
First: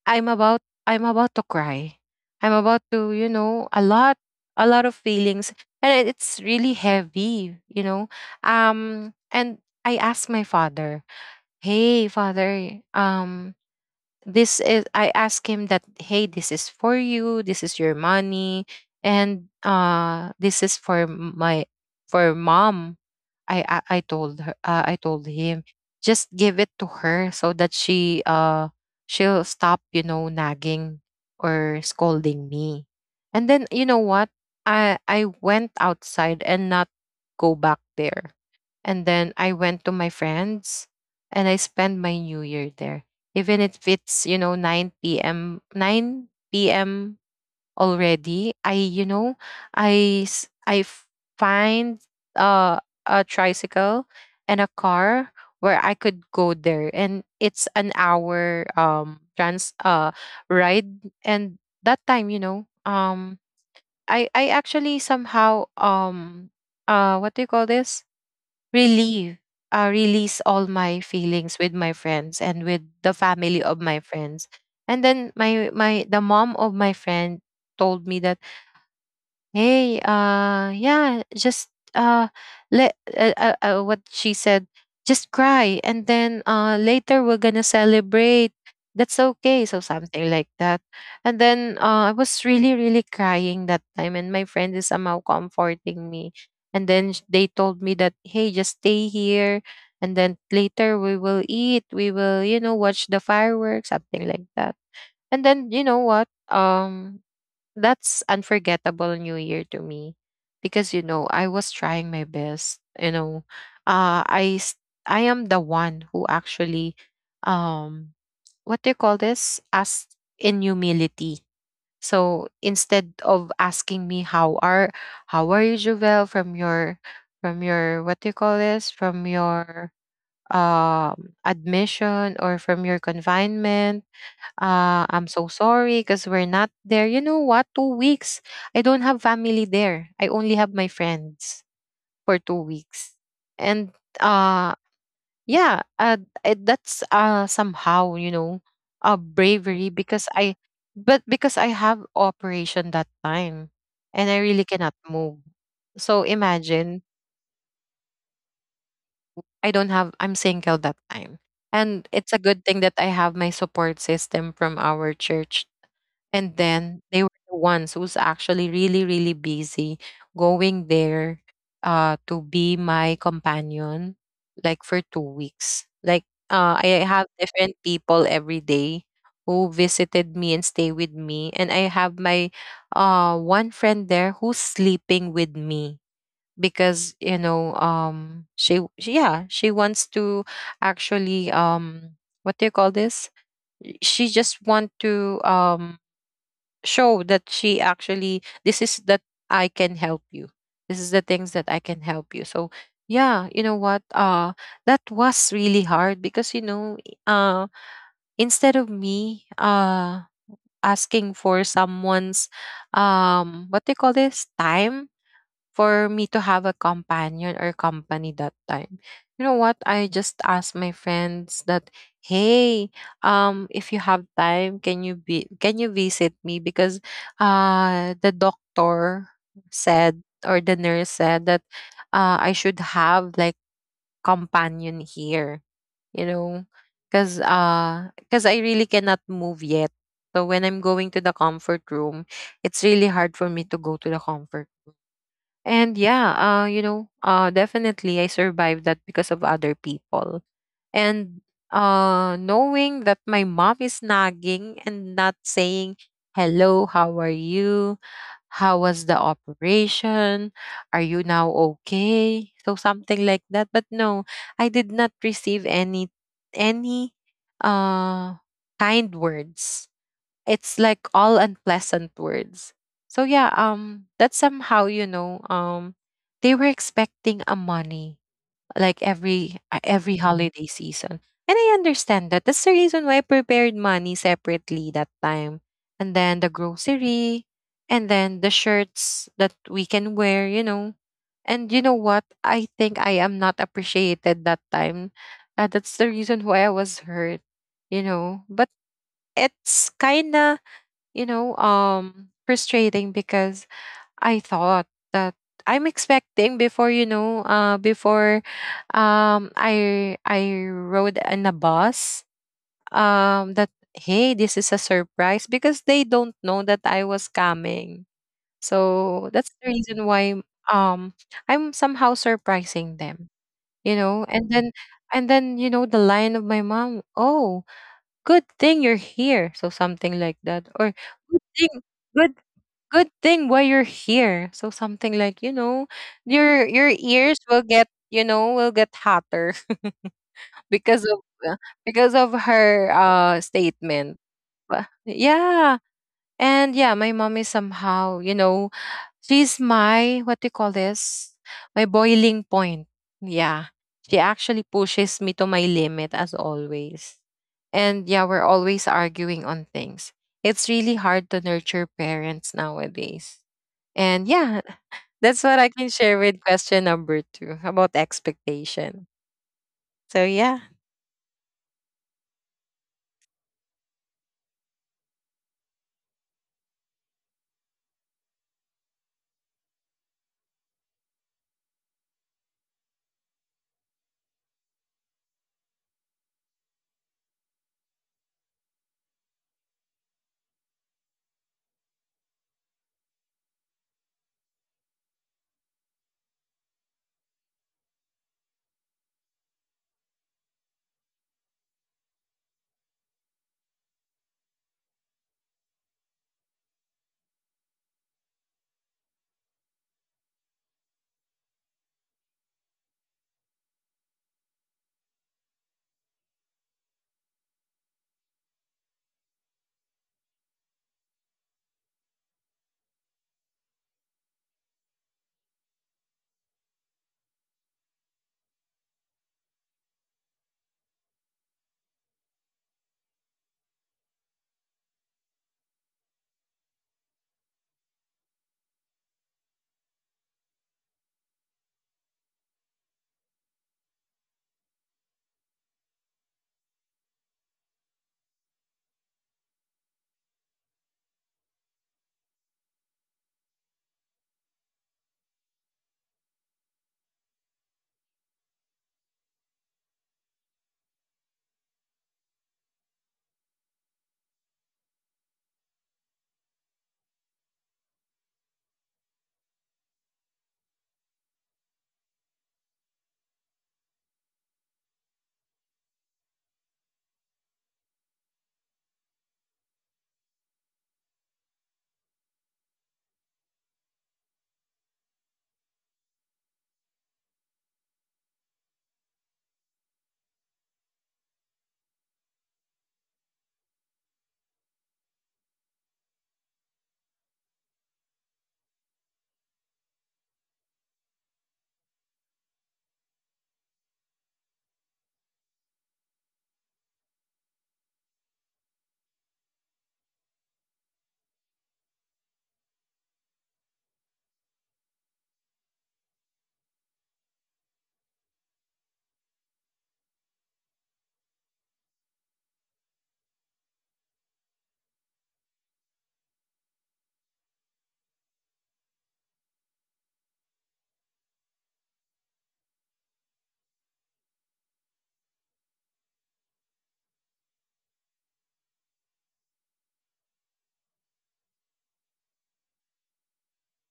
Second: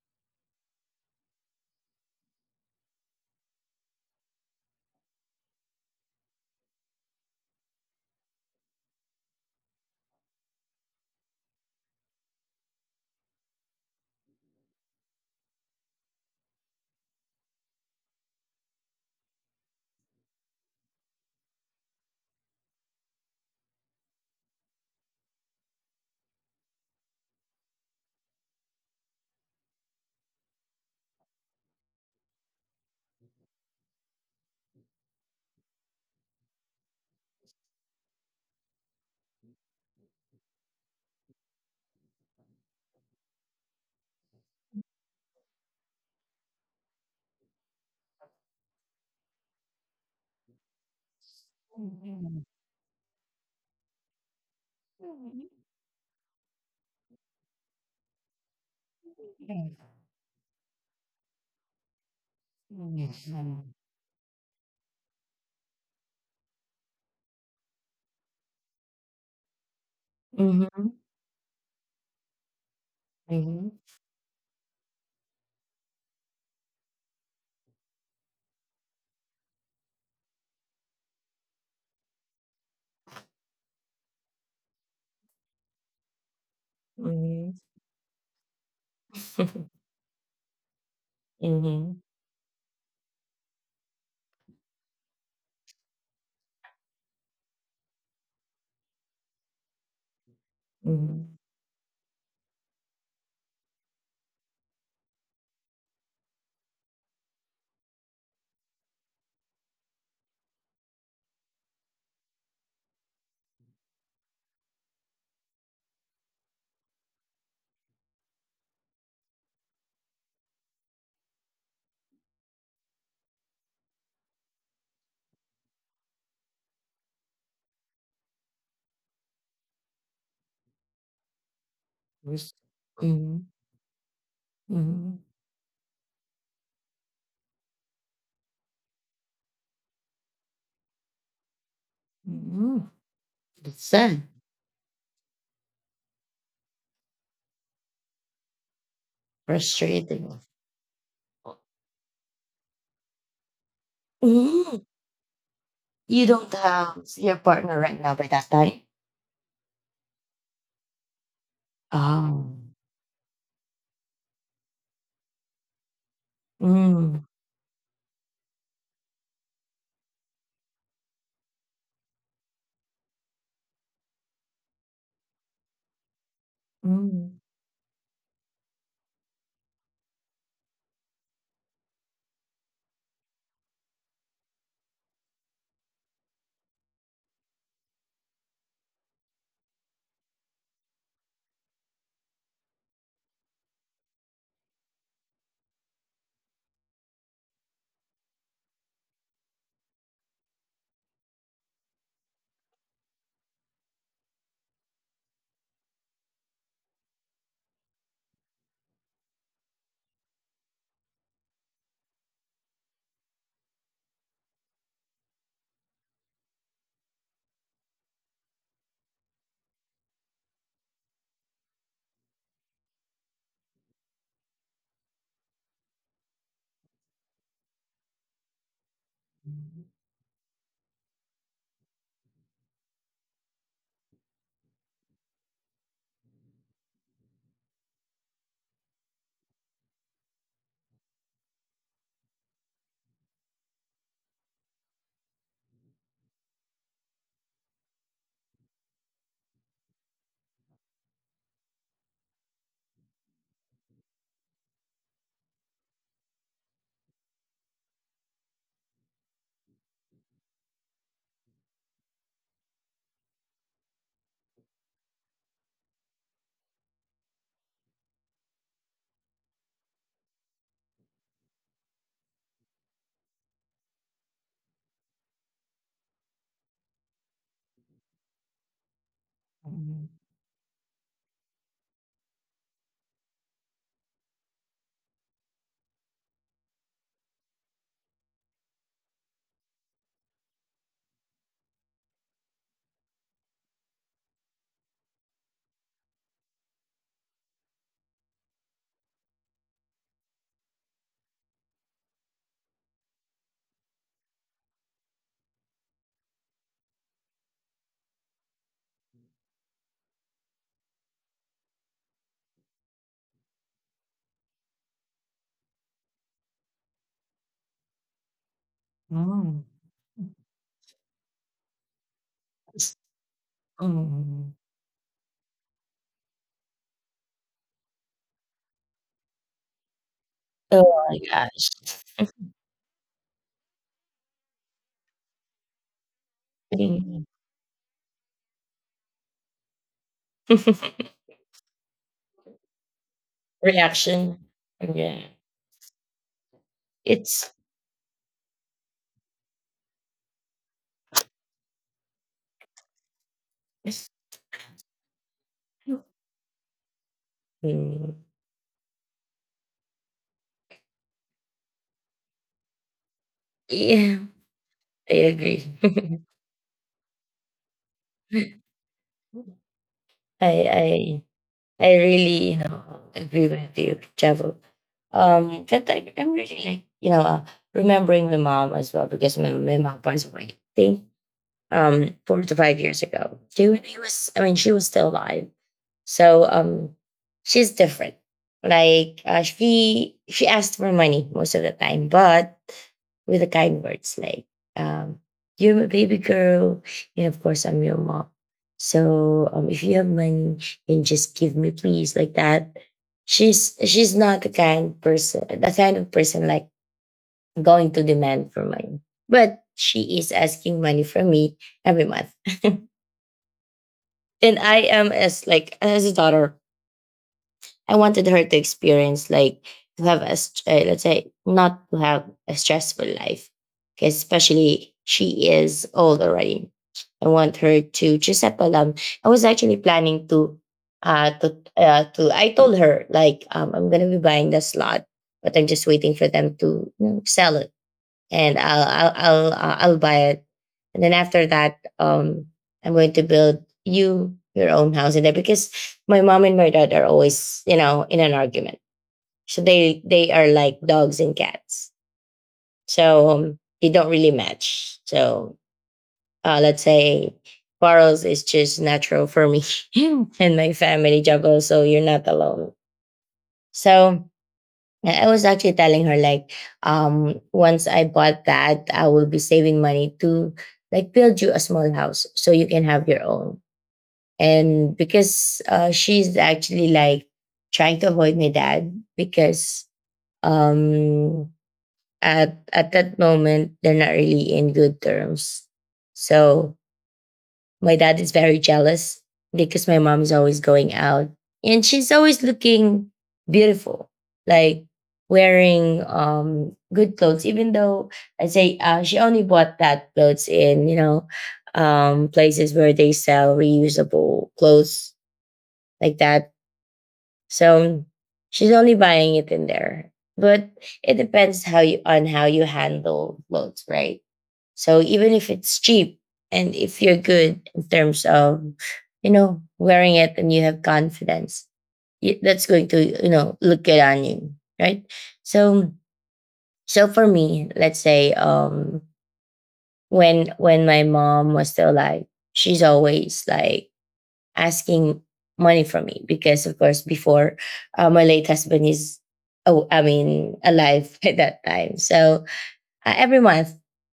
Speaker 2: I'm about, I'm about to cry. I'm about to, you know, a lot, a lot of feelings, and it's really heavy, you know. And I asked my father, "Hey, father, this is, I asked him that, hey, this is for you, this is your money. And this is for m- my for mom." I told her I told him just give it to her so that she she'll stop, you know, nagging or scolding me. And then you know what, I went outside and not go back there. And then I went to my friends, and I spent my new year there, even if it's, you know, 9 p.m already. I, you know, I s- I f- find uh, a tricycle and a
Speaker 1: Mm-hmm.
Speaker 2: car where I could go there, and it's an hour trans ride. And that time, you know, um
Speaker 1: Mm-hmm.
Speaker 2: i i actually somehow what do you call this, relieve, release all
Speaker 1: Mm-hmm.
Speaker 2: my feelings with my friends and with the family
Speaker 1: [laughs]
Speaker 2: of my friends. And then my the mom of my friend told me that, "Hey, yeah, just uh, let what she said, just cry, and then later we're gonna celebrate. That's okay." So something like that. And then I was really, really crying that time, and my friend is somehow comforting me. And then they told me that, hey, just stay here, and then later we
Speaker 1: Mhm,
Speaker 2: will eat, we will, you know, watch the fireworks, something like that. And then you know what, that's unforgettable new year to me, because you know I was trying my best, you know. uh i s- I am the one who actually um what do you call this, as in humility. So instead of asking me how are, how are you, Jovel, from your, from your what do you call this from your admission
Speaker 1: was
Speaker 2: or from your
Speaker 1: mhm,
Speaker 2: confinement.
Speaker 1: mhm,
Speaker 2: "I'm so sorry because we're not there." You know what? Two weeks. I don't have family there. I only have my friends for two
Speaker 1: mhm.
Speaker 2: weeks.
Speaker 1: That's
Speaker 2: And
Speaker 1: sad.
Speaker 2: uh, yeah, it, that's somehow, you know, a bravery,
Speaker 1: Frustrating,
Speaker 2: because
Speaker 1: of
Speaker 2: I, but
Speaker 1: course.
Speaker 2: because I have operation that time, and I really
Speaker 1: Mm,
Speaker 2: cannot move.
Speaker 1: you
Speaker 2: So
Speaker 1: don't have
Speaker 2: imagine.
Speaker 1: your partner right now by that time?
Speaker 2: I don't have, I'm single that time. And it's a
Speaker 1: Oh.
Speaker 2: good thing that I have my support system from our church. And then
Speaker 1: Mm,
Speaker 2: they were the ones who's actually really, really busy going there to be my companion, like for two weeks. Like I have
Speaker 1: mm,
Speaker 2: different people every day who visited me and stay with me. And I have my one friend there who's sleeping with me, because you know, she, yeah, she wants to actually what do you call this, she just want to show that she actually, this is that, I can help you. This is the things that I can help you. So yeah, you know what? That was really hard, because you know, uh instead of me asking for someone's what they call this time for me to have a companion or company that time. You know what? I just asked my friends that, hey, if you have time, can you be, can you visit me? Because the doctor said or the nurse said that I should have like companion here, you know. Cause cause I really cannot move yet. So when I'm going to the comfort room, it's really hard for me to go to the comfort. And yeah, definitely I survived that because of other people. And knowing that my mom is nagging and not saying, hello, how are you? How was the operation? Are you now okay? So something like that. But no, I did not receive any uh, kind words, it's like all unpleasant words. So yeah, that's somehow, you know, they were expecting a money like
Speaker 1: mm,
Speaker 2: every holiday season. And I understand that. That's the reason why I prepared money separately that time. And then the grocery and then the shirts that we can wear, you know. And you know what? I think I am not appreciated that time. That's the reason why I was hurt, you know. But it's kinda, you know, frustrating because I thought that I'm expecting before, you know, before I rode in a bus, that hey, this is a surprise because they don't know that I was coming. So that's
Speaker 1: mm.
Speaker 2: the reason why um, I'm somehow surprising them, you know.
Speaker 1: Mm.
Speaker 2: And then you know the line of my mom, oh, good thing you're here, so something like that,
Speaker 1: Oh
Speaker 2: or
Speaker 1: my
Speaker 2: good
Speaker 1: gosh.
Speaker 2: thing good good thing why you're here. So something like, you know, your
Speaker 1: Mm.
Speaker 2: ears will get, you know, will get hotter [laughs] because
Speaker 1: [laughs]
Speaker 2: of uh, because of her statement.
Speaker 1: Reaction. Yeah.
Speaker 2: Yeah. And yeah, my
Speaker 1: It's,
Speaker 2: mom is somehow, you know, she's my what do you call this? My boiling point. Yeah.
Speaker 1: it's
Speaker 2: She actually pushes me to my limit as always.
Speaker 1: mm.
Speaker 2: And yeah, we're always arguing on things. It's really hard to nurture parents nowadays.
Speaker 1: Yeah,
Speaker 2: And yeah,
Speaker 1: I
Speaker 2: that's what I can
Speaker 1: agree.
Speaker 2: share with question number two about
Speaker 1: [laughs]
Speaker 2: expectation. So
Speaker 1: I
Speaker 2: yeah.
Speaker 1: I I really, you know, agree with you, Travel. But I'm really like, you know, remembering my mom as well because my mom passed away, I think, 4 to 5 years ago. She, when I was, I mean, she was still alive. So, she's different. Like, she asked for money most of the time, but with the kind words like, um, "You're my baby girl, and of course I'm your mom. So, if you have money, and just give me, please." Like that. She's not the kind person, the kind of person like going to demand for money, but she is asking money from me every month, [laughs] and I am, as like as a daughter, I wanted her to experience like to have a let's say, not to have a stressful life, 'cause especially she is old already. I want her to just settle down. I was actually planning to I told her like I'm gonna be buying the slot, but I'm just waiting for them to, you know, sell it and I'll buy it. And then after that, I'm going to build you your own house in there because my mom and my dad are always, you know, in an argument. So they are like dogs and cats. So they don't really match. So let's say quarrels is just natural for me [laughs] and my family juggle. So you're not alone. So And I was actually telling her like, once I bought that, I will be saving money to like build you a small house so you can have your own. And because she's actually like trying to avoid my dad because um, at that moment they're not really in good terms. So my dad is very jealous because my mom is always going out and she's always looking beautiful, like wearing good clothes, even though I say she only bought that clothes in, you know, places where they sell reusable clothes like that. So she's only buying it in there. But it depends how you on how you handle clothes, right? So even if it's cheap and if you're good in terms of, you know, wearing it and you have confidence, that's going to, you know, look good on you, right? So, so for me, let's say, when my mom was still alive, she's always like asking money from me because, of course, before my late husband is, oh, I mean, alive [laughs] at that time. So every month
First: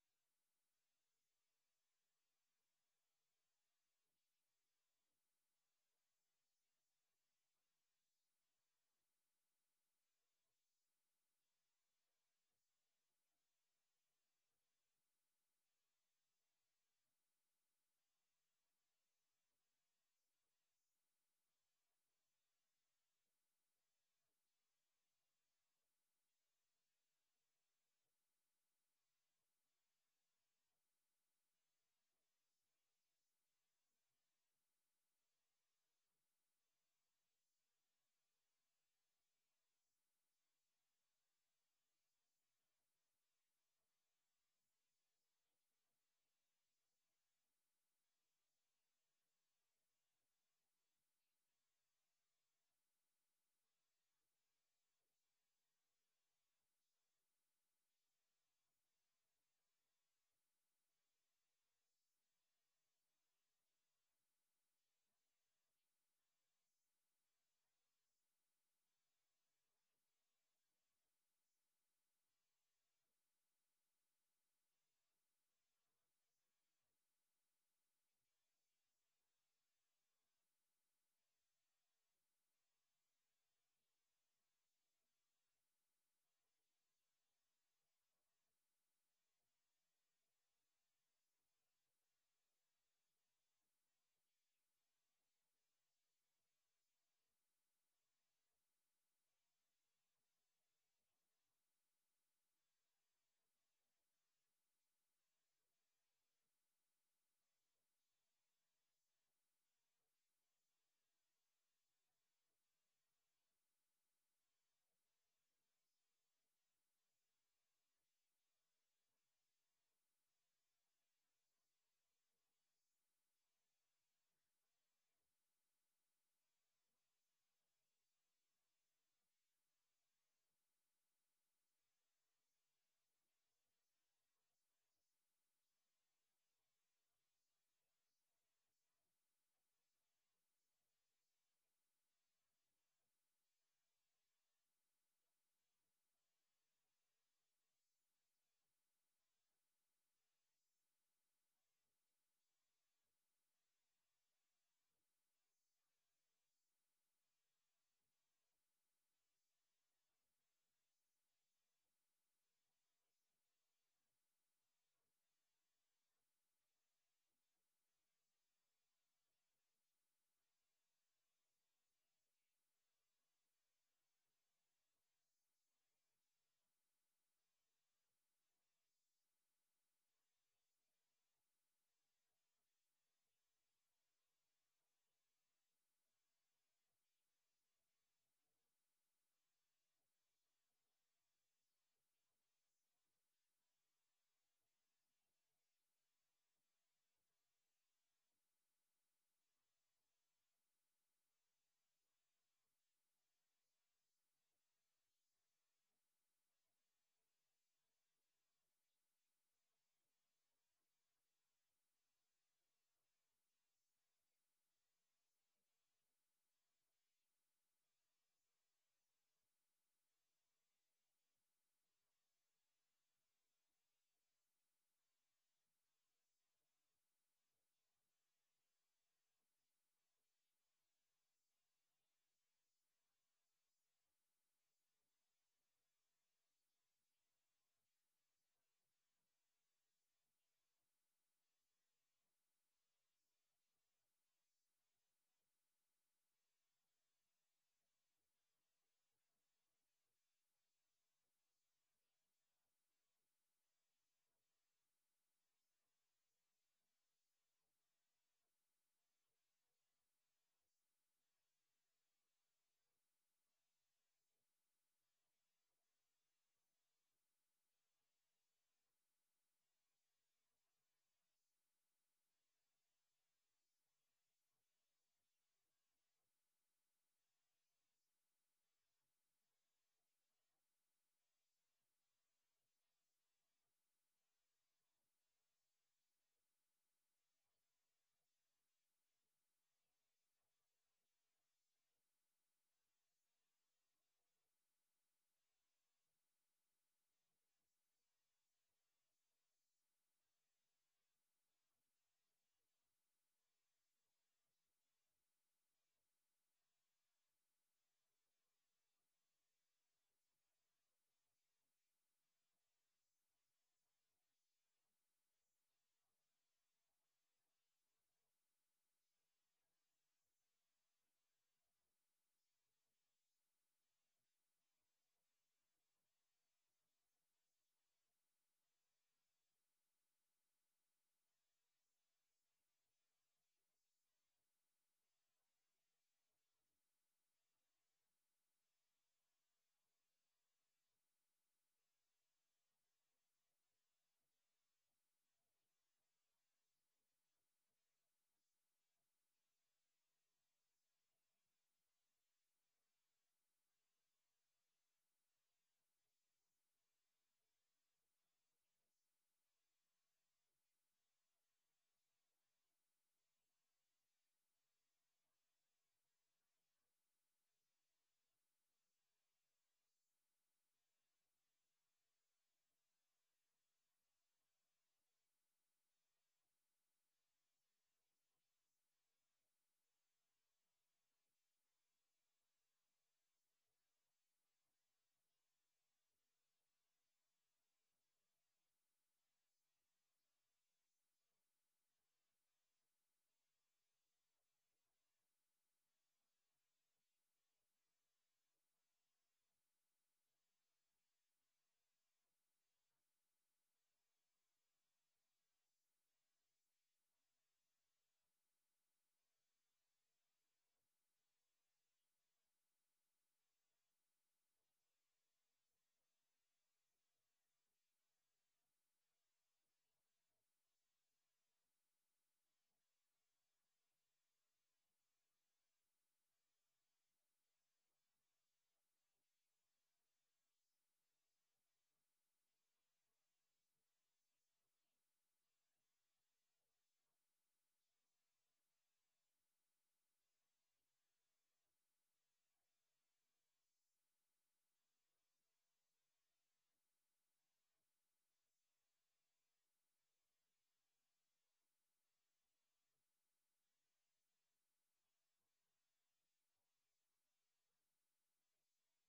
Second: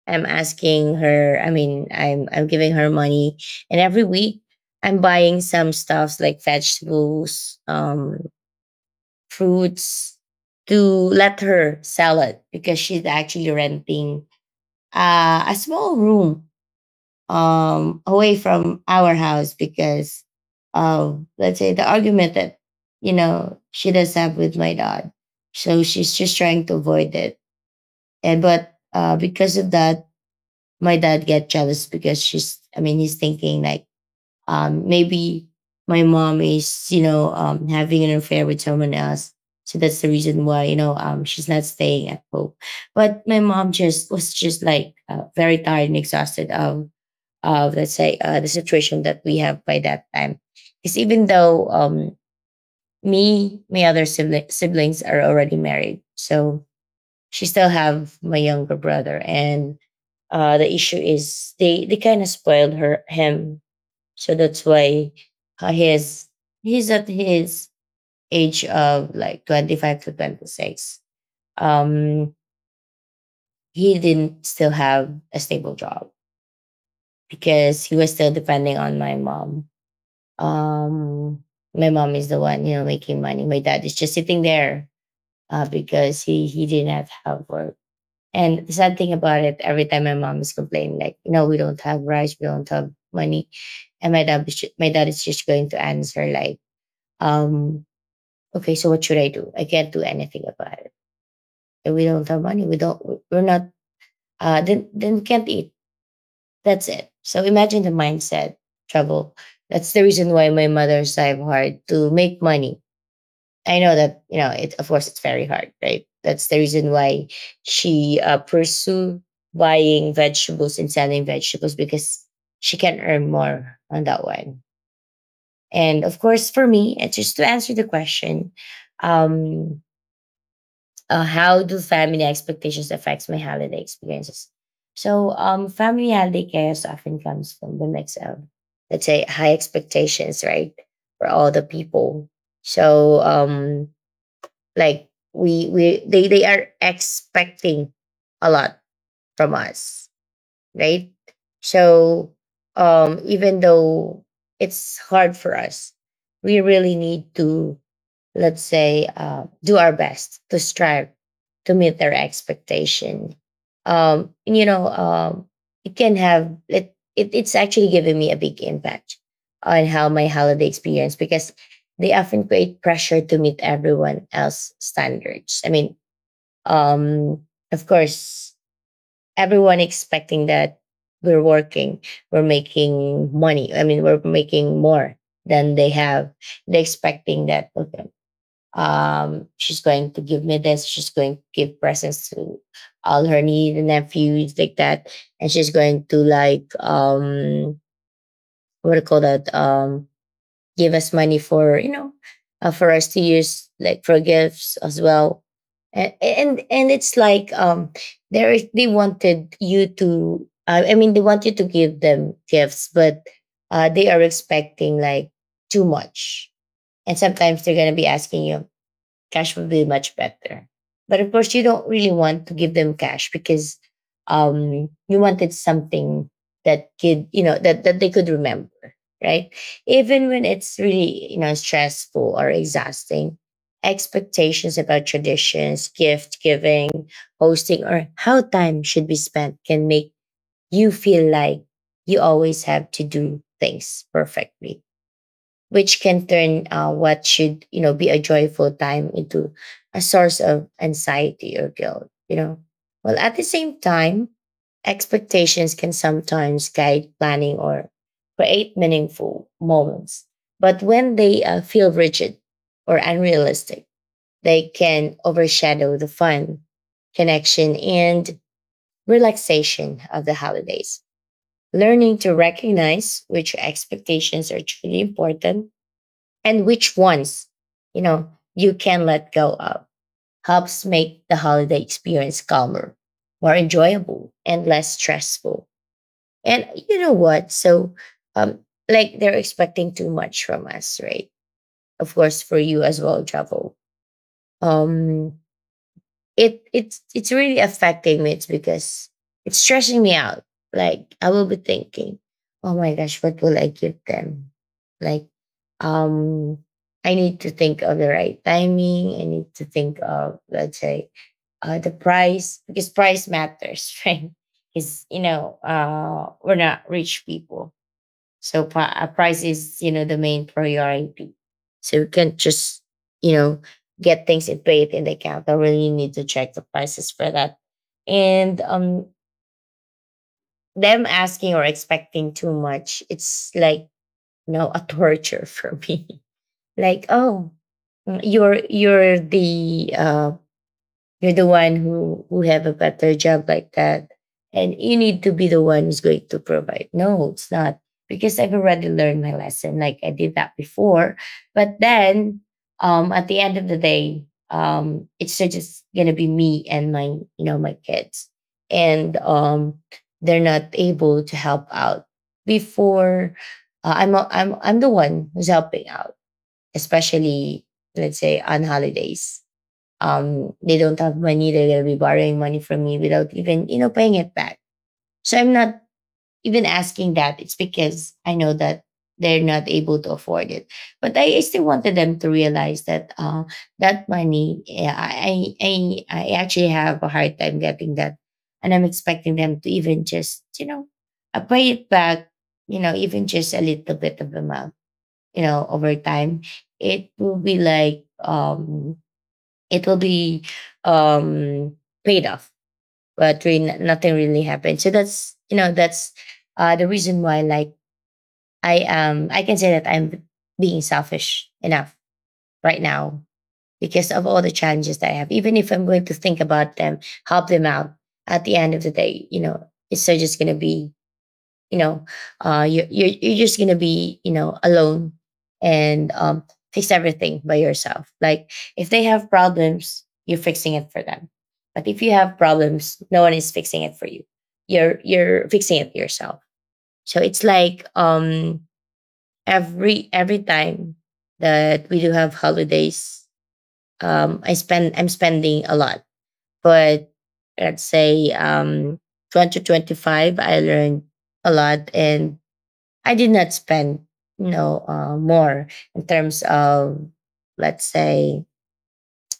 Speaker 1: I'm asking her, I mean, I'm giving her money, and every week I'm buying some stuffs like vegetables, fruits, to let her sell it because she's actually renting a small room away from our house because let's say the argument that, you know, she does have with my dad, so she's just trying to avoid it. And but because of that, my dad get jealous because she's, I mean, he's thinking like, maybe my mom is, you know, having an affair with someone else. So that's the reason why, you know, she's not staying at home. But my mom just was just like, very tired and exhausted of, let's say, the situation that we have by that time is, even though, me, my other siblings are already married. So she still have my younger brother, and the issue is they kind of spoiled her him, so that's why his he's at his age of like 25 to 26. Um, he didn't still have a stable job because he was still depending on my mom. Um, my mom is the one, you know, making money. My dad is just sitting there because he didn't have work. And the sad thing about it, every time my mom is complaining, like, no, we don't have rice, we don't have money. And my dad is just going to answer like, um, okay, so what should I do? I can't do anything about it. And we don't have money. We don't, we're not, Then we can't eat. That's it. So imagine the mindset trouble. That's the reason why my mother strive hard to make money. I know that, you know it. Of course, it's very hard, right? That's the reason why she pursue buying vegetables and selling vegetables because she can earn more on that one. And of course, for me, just to answer the question, um, how do family expectations affects my holiday experiences? So, family holiday chaos often comes from the mix of, let's say, high expectations, right, for all the people. So, like we they are expecting a lot from us, right? So even though it's hard for us, we really need to, let's say, do our best to strive to meet their expectation. And, you know, it can have it, it. It's actually giving me a big impact on how my holiday experience because they often create pressure to meet everyone else's standards. I mean, um, of course, everyone expecting that we're working, we're making money. I mean, we're making more than they have. They're expecting that, okay, she's going to give me this. She's going to give presents to all her nieces and nephews like that, and she's going to like, what do you call that? Give us money for, you know, for us to use like for gifts as well. And it's like, there is they wanted you to. I mean, they want you to give them gifts, but they are expecting like too much. And sometimes they're going to be asking you, cash would be much better. But of course, you don't really want to give them cash because, you wanted something that could, you know, that they could remember, right? Even when it's really, you know, stressful or exhausting, expectations about traditions, gift giving, hosting, or how time should be spent can make you feel like you always have to do things perfectly, which can turn, what should, you know, be a joyful time into a source of anxiety or guilt, you know. Well, at the same time, expectations can sometimes guide planning or create meaningful moments, but when they feel rigid or unrealistic, they can overshadow the fun, connection, and relaxation of the holidays. Learning to recognize which expectations are truly important, and which ones, you know, you can let go of, helps make the holiday experience calmer, more enjoyable, and less stressful. And you know what? So, um, like they're expecting too much from us, right? Of course, for you as well, travel. Um, it's really affecting me. It's because it's stressing me out. Like I will be thinking, oh my gosh, what will I give them? Like, um, I need to think of the right timing. I need to think of, let's say, the price because price matters, [laughs] right? Because you know we're not rich people, so price is, you know, the main priority. So you can't just, you know, get things and pay it in the account. I really need to check the prices for that. And them asking or expecting too much, it's like, you know, a torture [laughs] for me. Like, oh, mm, you're you're the one who have a better job like that, and you need to be the one who's going to provide. No, it's not, because I've already learned my lesson. Like I did that before. But then, at the end of the day, it's just gonna be me and my, you know, my kids. And they're not able to help out. Before I'm the one who's helping out, especially, let's say, on holidays. They don't have money, they're going to be borrowing money from me without even, you know, paying it back. So I'm not even asking that. It's because I know that they're not able to afford it. But I still wanted them to realize that that money, yeah, I actually have a hard time getting that. And I'm expecting them to even just, you know, pay it back, you know, even just a little bit of amount, you know, over time. It will be like, it will be um paid off, but really nothing really happened. So that's, you know, that's the reason why, like, I I can say that I'm being selfish enough right now, because of all the challenges that I have. Even if I'm going to think about them, help them out, at the end of the day, you know, it's still just going to be, you know, you're just gonna be, you know, alone. And fix everything by yourself. Like if they have problems, you're fixing it for them. But if you have problems, no one is fixing it for you. You're fixing it yourself. So it's like, every time that we do have holidays, I'm spending a lot. But let's say, 2025, I learned a lot, and I did not spend, you know, more in terms of, let's say,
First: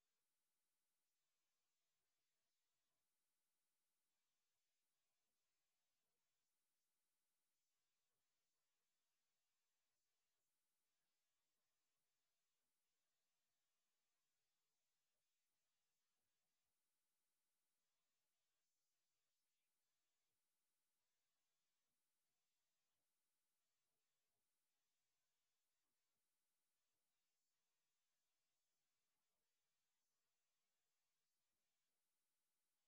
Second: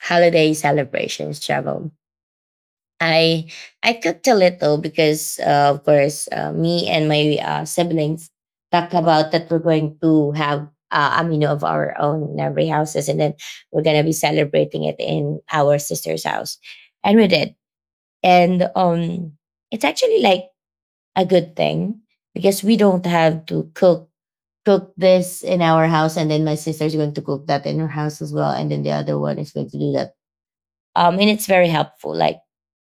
Speaker 1: holiday celebrations, travel. I I cooked a little because, of course, me and my siblings talked about that we're going to have amino of our own in every houses, and then we're gonna be celebrating it in our sister's house, and we did. And It's actually like a good thing because we don't have to cook this in our house, and then my sister's going to cook that in her house as well, and then the other one is going to do that. And it's very helpful. Like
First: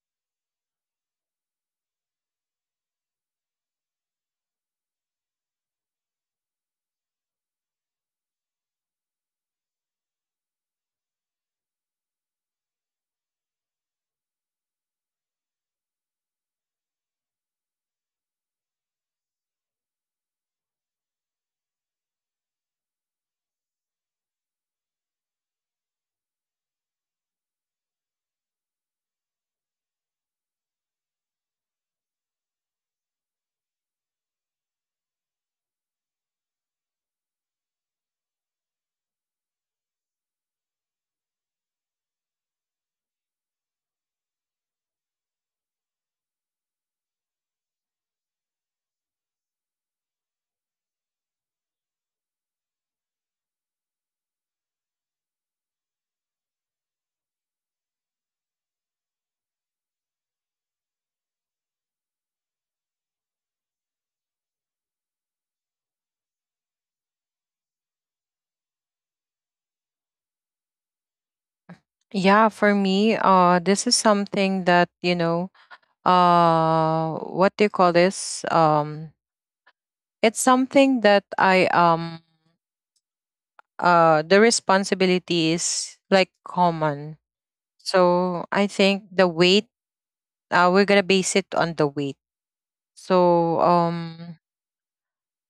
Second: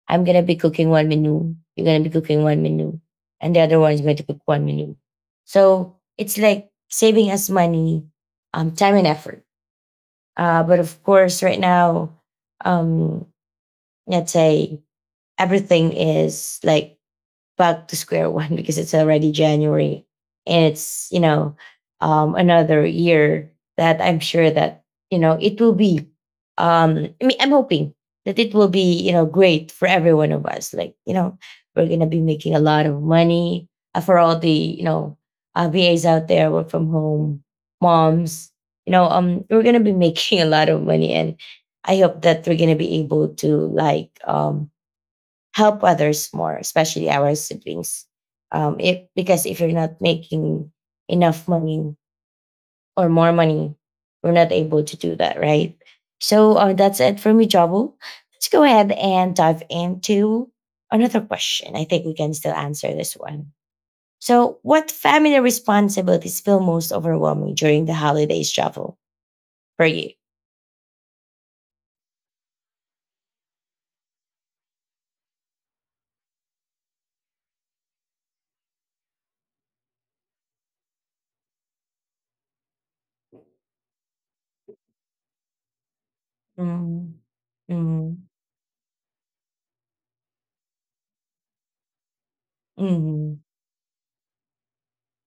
Speaker 1: I'm gonna be cooking one menu, you're gonna be cooking one menu, and the other one is going to cook one menu. So it's like saving us money, time and effort. But of course, right now, um, let's say everything is like back to square one [laughs] because it's already January. And another year that I'm sure that, it will be, I mean, I'm hoping that it will be, great for every one of us. Like, you know, we're going to be making a lot of money for all the, VAs out there, work from home, moms, you know, we're going to be [laughs] making a lot of money. And I hope that we're going to be able to like, um, help others more, especially our siblings. If because if you're not making enough money or more money, we're not able to do that, right? So that's it for me, Jabu. Let's go ahead and dive into another question. I think we can still answer this one. So, what family responsibilities feel most overwhelming during the holidays travel for you?
Speaker 2: Yeah, for me, this is something that, you know, what do you call this? It's something that I the responsibility is like common,
Speaker 1: Mhm.
Speaker 2: so
Speaker 1: Mhm.
Speaker 2: I think the weight, we're gonna base it on the weight. So
Speaker 1: Mhm.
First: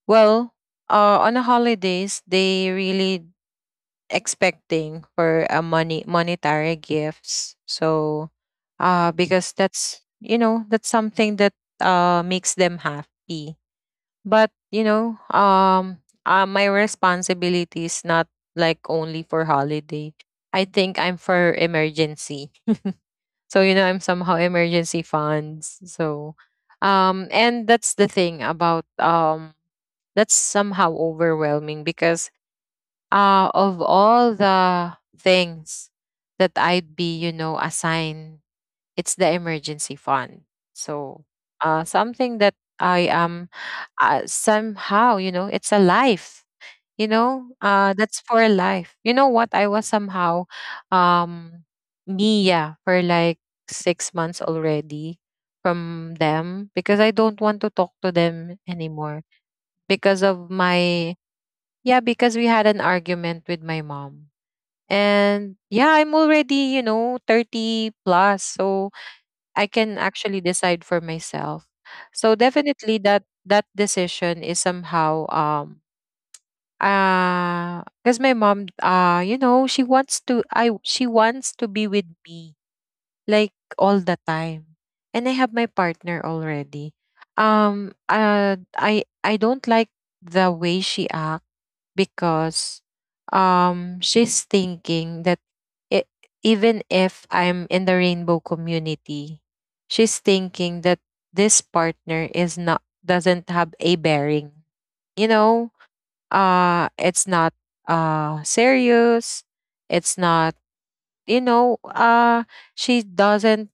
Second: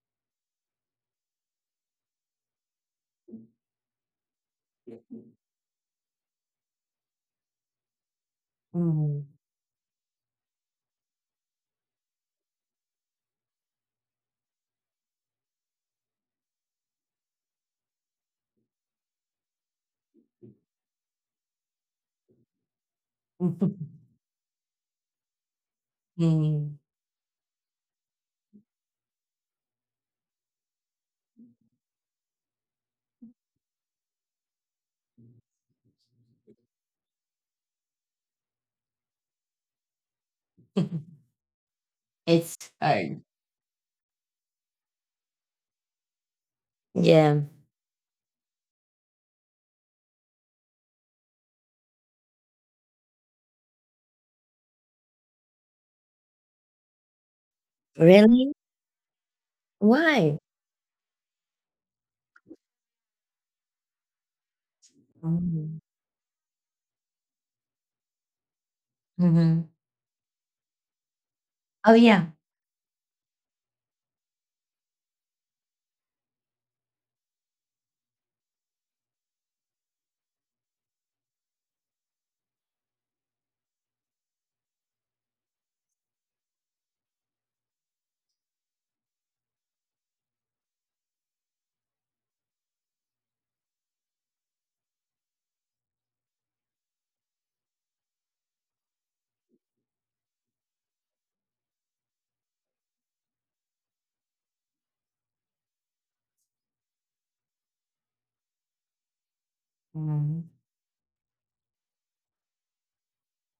Speaker 2: well on the holidays they really expecting for a money, monetary gifts. So
Speaker 1: Mhm.
Speaker 2: because that's, you know, that's something that makes them happy. But you know, my responsibility is not like only for holiday. I think I'm for emergency. So you know, I'm
Speaker 1: [laughs]
Speaker 2: somehow emergency funds. So,
Speaker 1: Mhm.
Speaker 2: and that's the thing about that's somehow overwhelming because of all the things that I'd be, you know, assigned, it's the emergency fund. So
Speaker 1: [laughs]
Speaker 2: something that
Speaker 1: It's
Speaker 2: I
Speaker 1: hard.
Speaker 2: am somehow, you know, it's a life. You know,
Speaker 1: Yeah.
Speaker 2: that's for life. You know what? I was somehow um, Mia for like 6 months already from them because I don't want to talk to them
Speaker 1: Really?
Speaker 2: anymore because of
Speaker 1: Why?
Speaker 2: my yeah, because we had an argument with my mom. And yeah,
Speaker 1: Mhm.
Speaker 2: I'm already, you know, 30 plus, so I
Speaker 1: Mhm.
Speaker 2: can actually decide for myself.
Speaker 1: Oh
Speaker 2: So
Speaker 1: yeah.
Speaker 2: definitely that that decision is somehow because my mom, you know, she wants to be with me like all the time. And I have my partner already. I don't like the way she acts because she's thinking that I even if I'm in the rainbow community, she's thinking that this partner is not doesn't have a bearing. You know, it's not serious. It's not,
Speaker 1: Mhm.
Speaker 2: you know, she doesn't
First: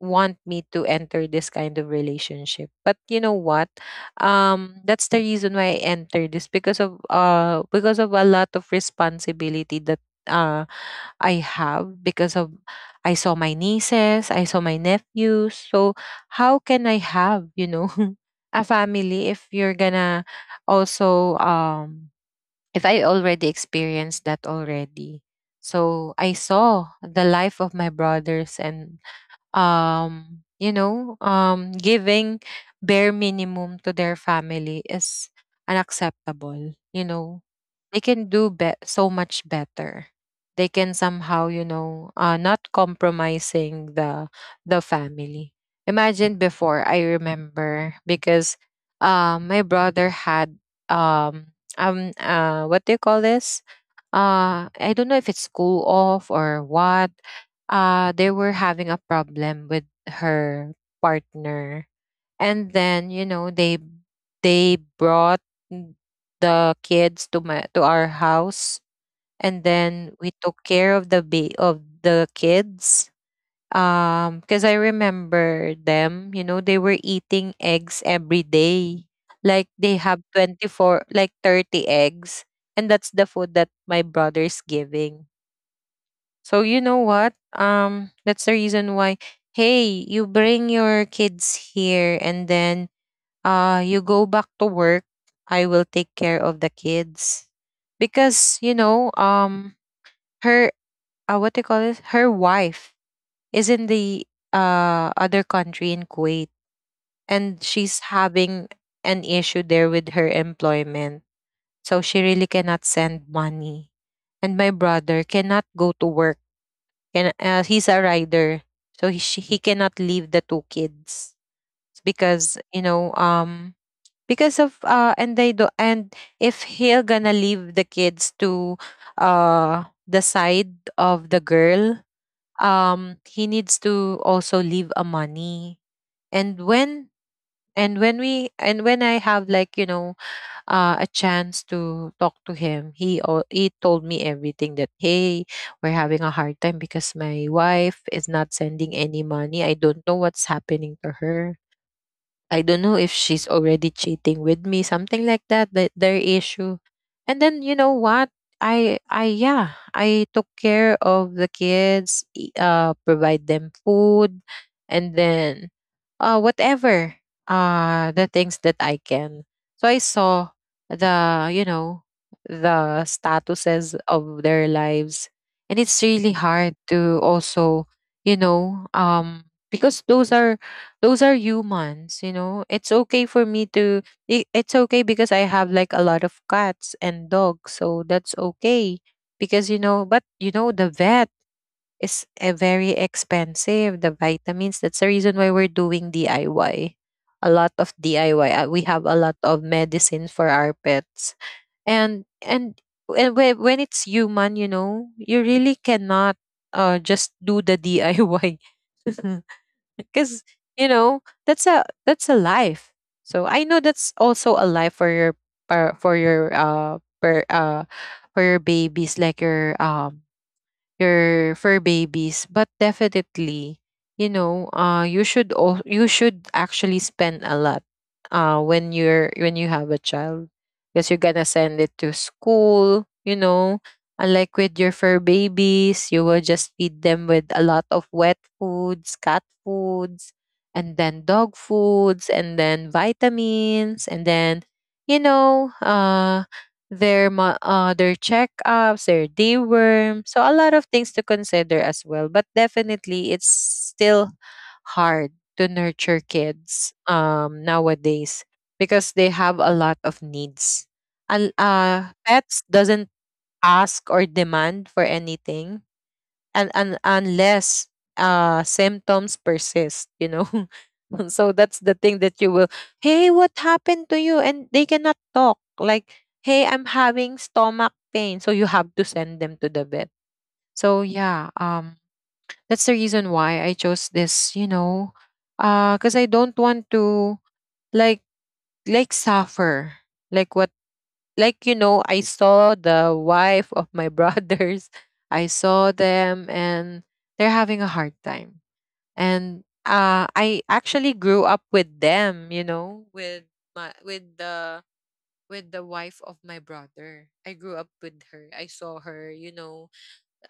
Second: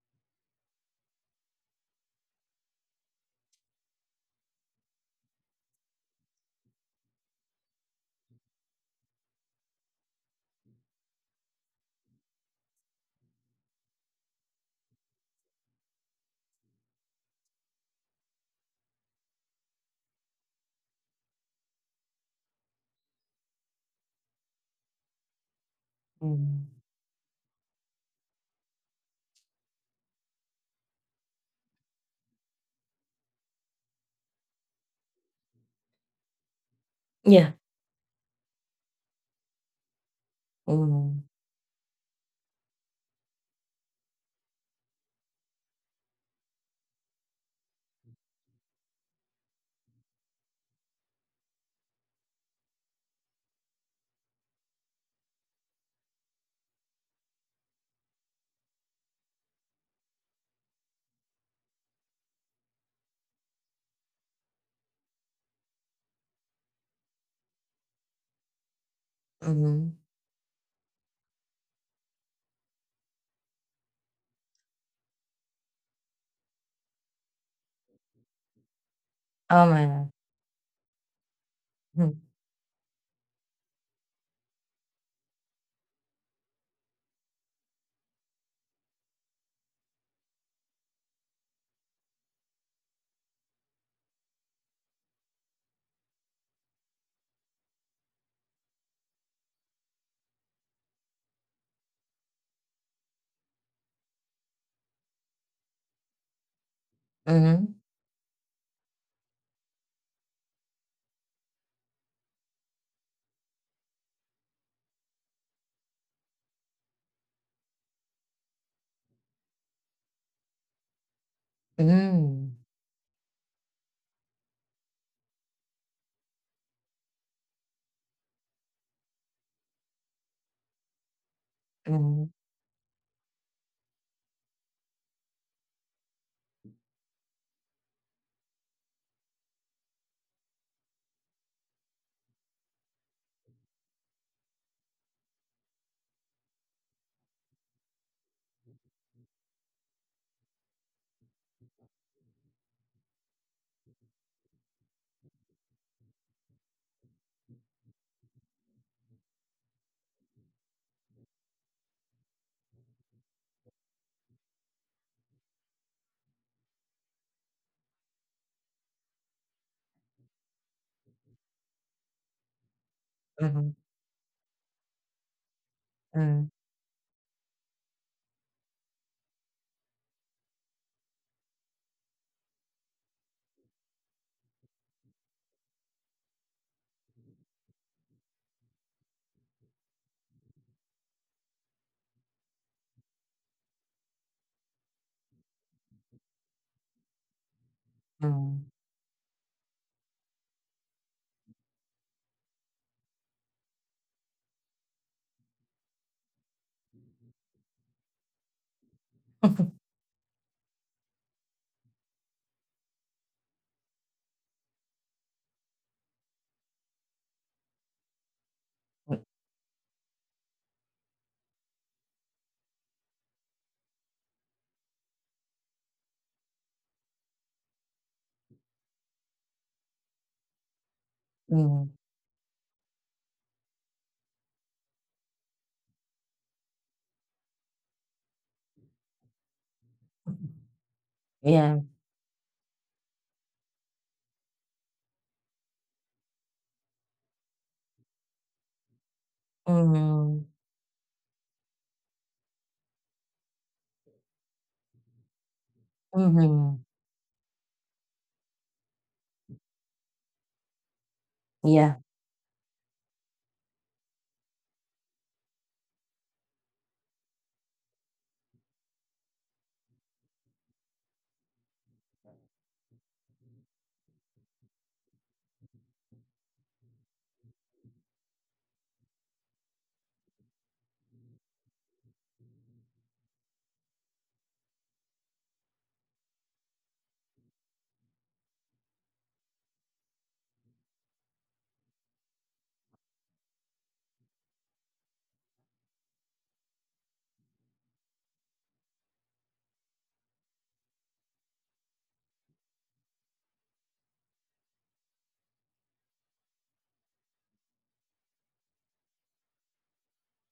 Speaker 2: want me to enter this kind of relationship. But you know what? That's the reason why I entered this because of a lot of responsibility that uh I have because of, I saw my nieces, I saw my nephews. So how can I have, you know, [laughs] a family if you're gonna also if I already experienced that already. So I
Speaker 1: Mhm.
Speaker 2: saw the life of my brothers and you know, giving bare minimum to their family is unacceptable, you know.
Speaker 1: Yeah.
Speaker 2: They can do so much better. They can
Speaker 1: Mhm.
Speaker 2: somehow, you know, not compromising the family. Imagine before, I remember because my brother had um what do you call this, I don't know if it's school off or what. They were having a problem with her partner, and then you know they they brought n- the kids to my to our house, and
Speaker 1: Mhm.
Speaker 2: then we took care of the of the kids. Because I remember them, you know, they were eating eggs every day,
Speaker 1: Oh
Speaker 2: like
Speaker 1: my
Speaker 2: they
Speaker 1: God.
Speaker 2: have 24, like 30
Speaker 1: Mhm.
Speaker 2: eggs, and that's the food that my brother's giving. So you know what, that's the reason why, hey, you bring your kids here, and then you go back to work. I will take care of the kids. Because, you know, her, what do you call it, her wife is in the other country, in Kuwait, and
Speaker 1: Mhm.
Speaker 2: she's having an issue there with her employment. So she really cannot send money. And my brother cannot go to work. He's a rider. So he cannot leave the two kids because,
Speaker 1: Mhm.
Speaker 2: you know, because of and they do and if he'll gonna leave the kids to the side of the girl,
Speaker 1: Mhm.
Speaker 2: he needs to also leave a money. And when and when we and when I have, like, you know, a chance to talk to him, he told me everything that, hey, we're having a hard time because my wife is not sending any money, I don't know what's happening to her, I don't know if she's already cheating with me, something like that, that their issue. And then you know what? I yeah, I took care of the kids, provide them food and then whatever the things that I can. So I saw, the you know, the
Speaker 1: Mhm.
Speaker 2: statuses of their lives, and it's really
Speaker 1: Mhm.
Speaker 2: hard to also, you know, because those are humans, you know. It's okay for me to, it's okay because I have like a lot of cats and dogs, so that's okay because, you know. But you know, the vet is, very expensive, the vitamins, that's the reason why we're doing DIY, a lot of DIY.
Speaker 1: Mhm.
Speaker 2: We have a lot of medicine for our pets. And and and whe- when it's human, you know, you really cannot just do the DIY [laughs] because, you know, that's a, that's a life. So I know that's also a life for your, for, for your uh for uh for your babies, like your fur babies. But definitely, you know, you should actually spend a lot when you have a child because you're gonna send it
Speaker 1: Mm,
Speaker 2: to school, you know. Unlike with your fur babies, you will just feed them with a lot of wet foods, cat foods, and then dog
Speaker 1: yeah,
Speaker 2: foods, and then vitamins, and then, you know, their checkups, their deworm. So a
Speaker 1: mhm,
Speaker 2: lot of things to consider as well. But definitely, it's still hard to nurture kids
Speaker 1: mhm,
Speaker 2: nowadays because they have a lot of needs. And
Speaker 1: yeah.
Speaker 2: pets doesn't ask or demand for anything. And unless symptoms persist, you know. [laughs] So that's the thing that you will, hey, what happened to you, and they cannot talk like, hey, I'm having stomach pain, so you have to send them to the vet. So yeah, that's the reason why I chose this, you know, cuz I don't want to like like suffer like what like you know, I saw the wife of my brothers, [laughs] I saw them and they're having a hard time. And I actually grew up with them, you know, with my with the wife of my brother, I grew up with her, I saw her, you know,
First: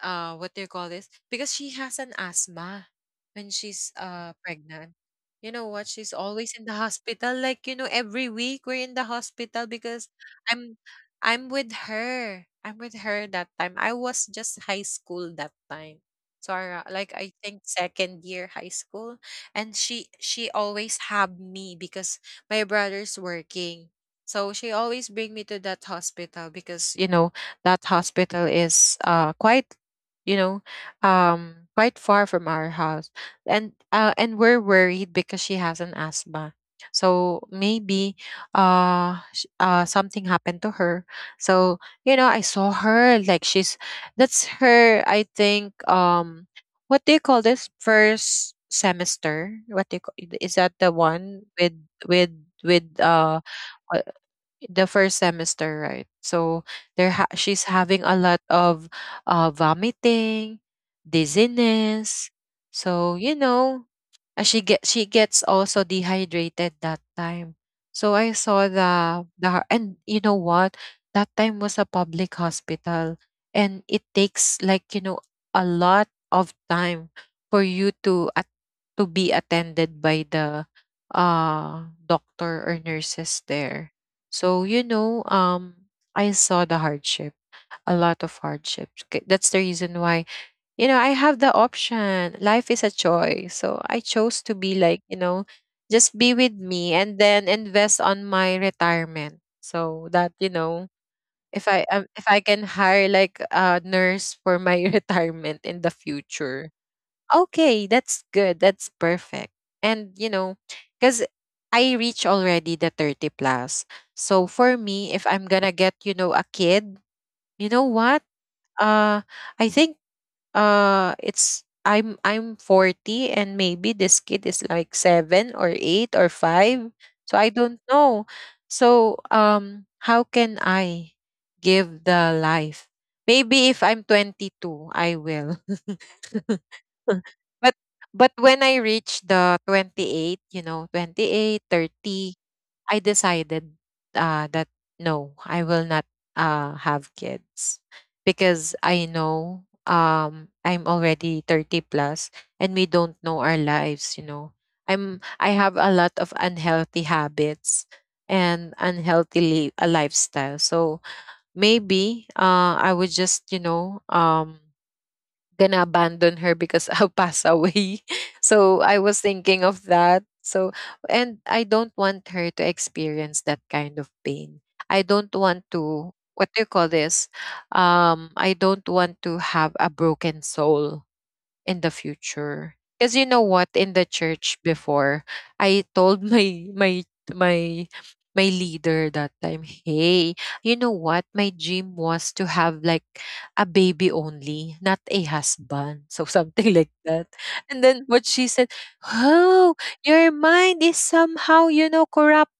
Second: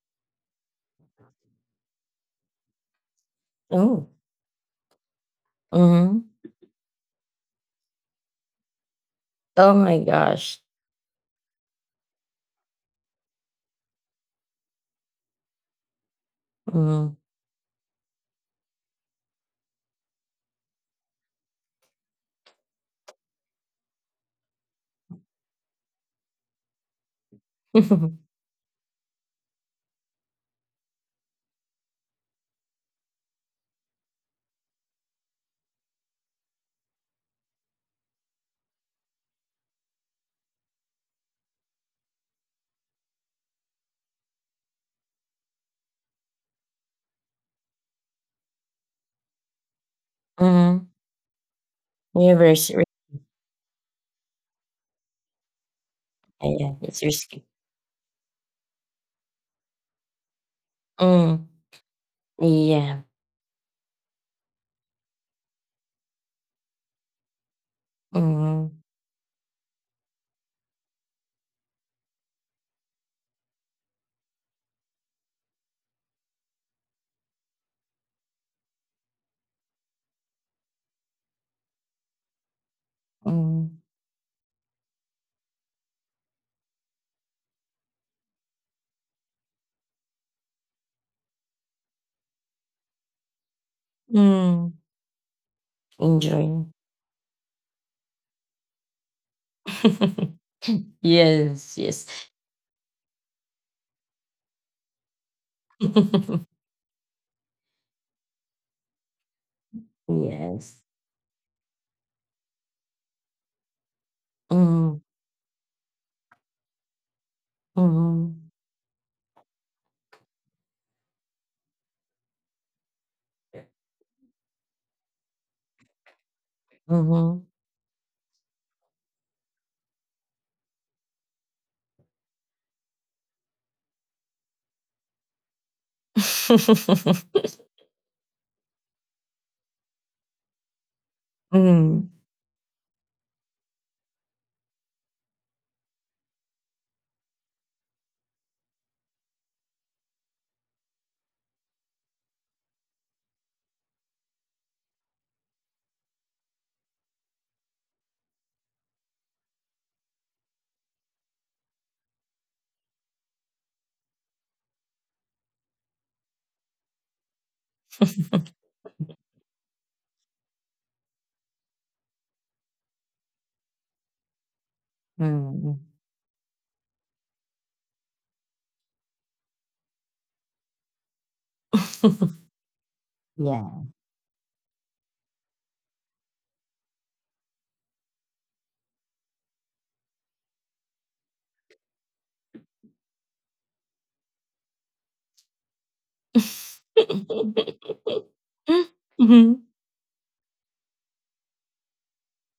Speaker 2: what do you call this? Because she has an asthma when she's
Speaker 1: Oh.
Speaker 2: pregnant. You know
Speaker 1: Ooh,
Speaker 2: what? She's
Speaker 1: mhm,
Speaker 2: always in the hospital, like, you know, every week we're in the hospital
Speaker 1: oh my
Speaker 2: because
Speaker 1: gosh,
Speaker 2: I'm I'm with her. I'm with her that time. I was just high school that time. So I, like
Speaker 1: mhm,
Speaker 2: I think second year high school, and she always have me because my brother's working. So she always bring me to that hospital because you know that
Speaker 1: mhm,
Speaker 2: hospital is quite, you know, quite far from our house, and we're worried because she has an asthma. So maybe something happened to her. So you know, I saw her like she's, that's her. I think what do you call this, first semester? What do you call, is that the
Speaker 1: [laughs]
Speaker 2: one with
Speaker 1: yeah,
Speaker 2: with
Speaker 1: very serious,
Speaker 2: with uh the first semester, right?
Speaker 1: [laughs]
Speaker 2: So
Speaker 1: yeah, it's risky,
Speaker 2: she's having a lot of vomiting,
Speaker 1: mm,
Speaker 2: dizziness.
Speaker 1: yeah,
Speaker 2: So, she gets also dehydrated that time. So I saw
Speaker 1: mhm,
Speaker 2: and you know what? That time was a public hospital, and it takes, like, a lot of time for you to be attended by the doctor or nurses there.
Speaker 1: mhm,
Speaker 2: So, I saw the hardship, a lot of hardships. That's the reason why, I have the option. Life is a choice. So I chose to be,
Speaker 1: mm,
Speaker 2: like, just be with
Speaker 1: enjoy,
Speaker 2: me and then invest on my retirement. So that,
Speaker 1: [laughs]
Speaker 2: if
Speaker 1: yes,
Speaker 2: I um,
Speaker 1: yes,
Speaker 2: if I can hire like a nurse for my [laughs] retirement in the
Speaker 1: [laughs]
Speaker 2: future. Okay, that's good. That's perfect. And,
Speaker 1: yes,
Speaker 2: because I reach already the 30 plus. So for
Speaker 1: mhm,
Speaker 2: me, if I'm gonna get, a kid, you know what?
Speaker 1: mhm,
Speaker 2: Uh I think it's I'm 40 and maybe this kid is like 7 or 8 or 5, so
Speaker 1: mhm,
Speaker 2: I don't know, so how can I give the life? Maybe if I'm 22 I will. [laughs] [laughs] But when I reach the 28, 28,
Speaker 1: mhm,
Speaker 2: 30. I decided that no, I will not have kids, because I know, I'm already 30 plus, and we don't know our lives. I have a lot of unhealthy habits and unhealthy a lifestyle. So maybe I would just, gonna abandon her, because [laughs] I'll pass away. [laughs] So I was thinking of that. So and I don't want her to experience that kind of pain. I don't want
Speaker 1: mhm, [laughs]
Speaker 2: to, what do you call this? I don't want to have a broken soul in the
Speaker 1: [laughs]
Speaker 2: future. Because you
Speaker 1: [laughs]
Speaker 2: know
Speaker 1: yeah.
Speaker 2: what, in the church before, I told [laughs] my my leader that time, hey, you know what? My dream was to have, like, a baby only, not a husband. [laughs] So something like
Speaker 1: Mhm.
Speaker 2: that. And then what she said, oh, your mind is somehow, corrupted.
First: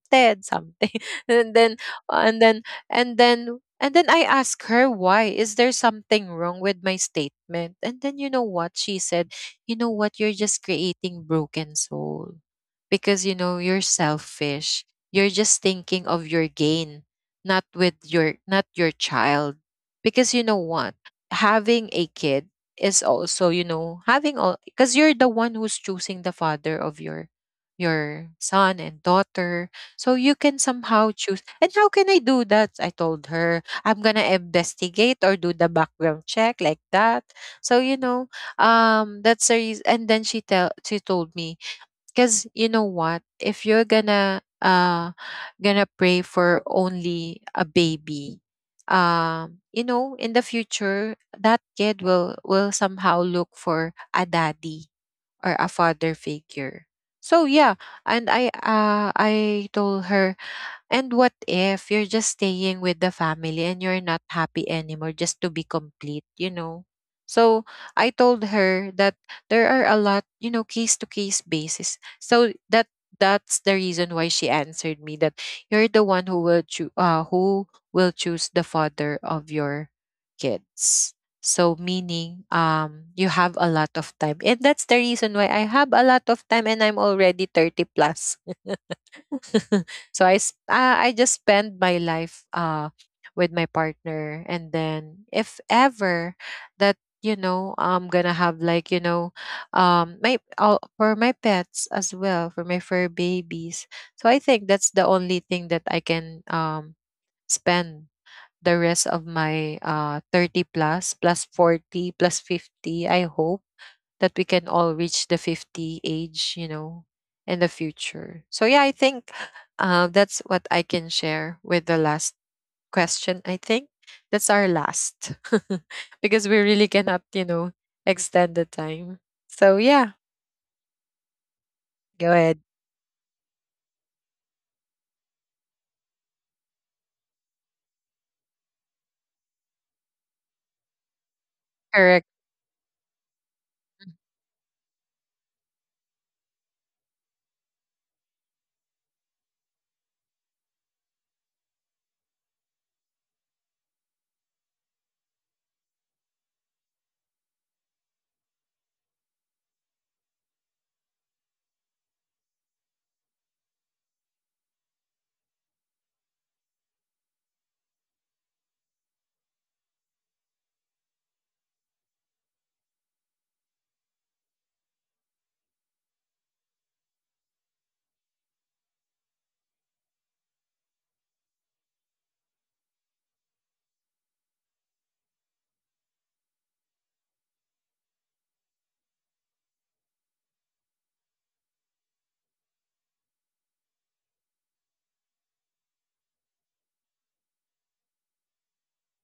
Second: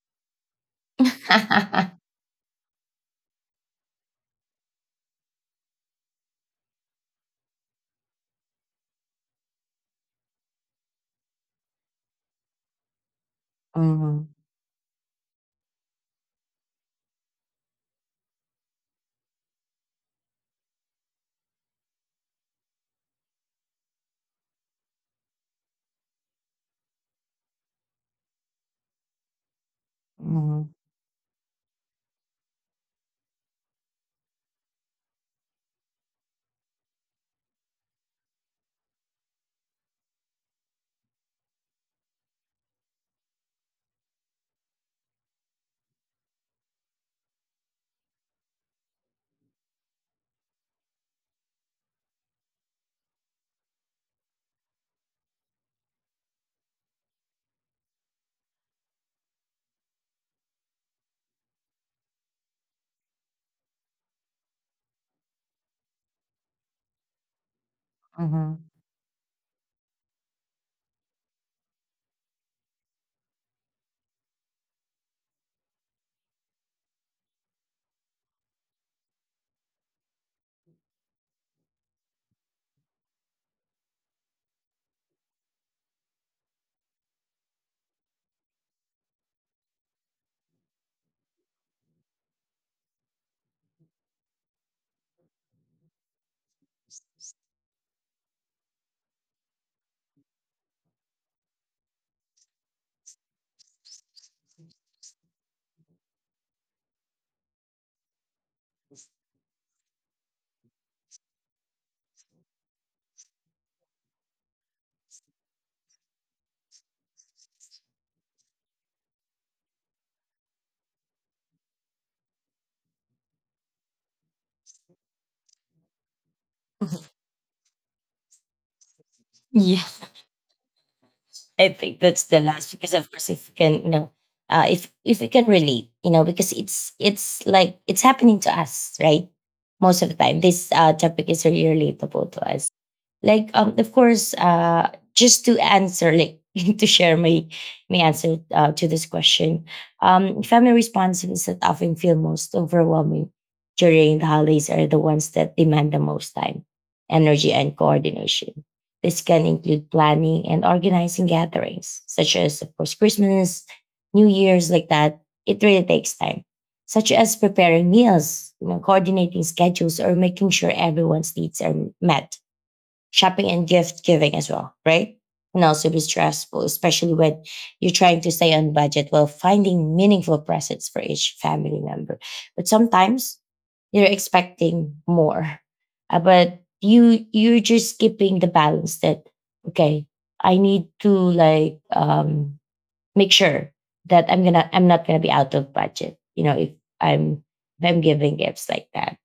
Speaker 2: Something. [laughs] And then
Speaker 1: [laughs]
Speaker 2: and then and then I asked her, why is there something wrong with my statement? And then you know what she said. You know what, you're just creating broken soul, because, you're
Speaker 1: Mhm,
Speaker 2: selfish, you're just thinking of your gain, not with your, not your child, because you know what, having a kid is also, having all, because you're the one who's choosing the father of your son and daughter, so you can
Speaker 1: mhm,
Speaker 2: somehow choose. And how can I do that? I told her, I'm going to investigate or do the background check, like that. So, that's the reason. And then she told me, because you know what, if you're gonna pray for only a baby, in the future, that kid will, somehow look for a daddy or a father figure. So yeah, and I told her, and what if you're just staying with the family and you're not happy anymore, just to be complete, you know? So I told
Speaker 1: mhm.
Speaker 2: her that there are a lot, case to case basis. So that's the reason why she answered me that you're the one who will choose the father of your kids. So meaning you have a lot of time. And that's the reason why I have a lot of time and I'm already 30 plus. [laughs] [laughs] So I just spend my life with my partner, and then if ever, that, I'm gonna have, like, you know my oh, for my pets as well, for my fur babies. So I think that's the only thing that I can, spend the rest of my 30 plus plus 40 plus 50. I hope that we can all reach the 50 age, in the future. So, yeah, I think that's what I can share with the last question. I think that's our last, [laughs] because we really cannot, extend the time. So,
Speaker 1: Yes,
Speaker 2: yeah.
Speaker 1: I think that's
Speaker 2: Go
Speaker 1: the
Speaker 2: ahead.
Speaker 1: last because of course if you can, you know, if you can relate, you know, because it's like it's happening to us, right? Most of the time, this topic is really
Speaker 2: Correct.
Speaker 1: relatable to us. Like of course just to answer, like, [laughs] to share my answer to this question. Family responsibilities that often feel most overwhelming during the holidays are the ones that demand the most time, energy, and coordination. This can include planning and organizing gatherings, such as of course Christmas, New Year's, like that. It really takes time, such as preparing meals, you know, coordinating schedules, or making sure everyone's needs are met. Shopping and gift giving as well, right? Can also be stressful, especially when you're trying to stay on budget while finding meaningful presents for each family member. But sometimes you're expecting more, but you're just keeping the balance that okay, I need to make sure that I'm not gonna be out of budget. You know, if I'm I'm giving gifts like that,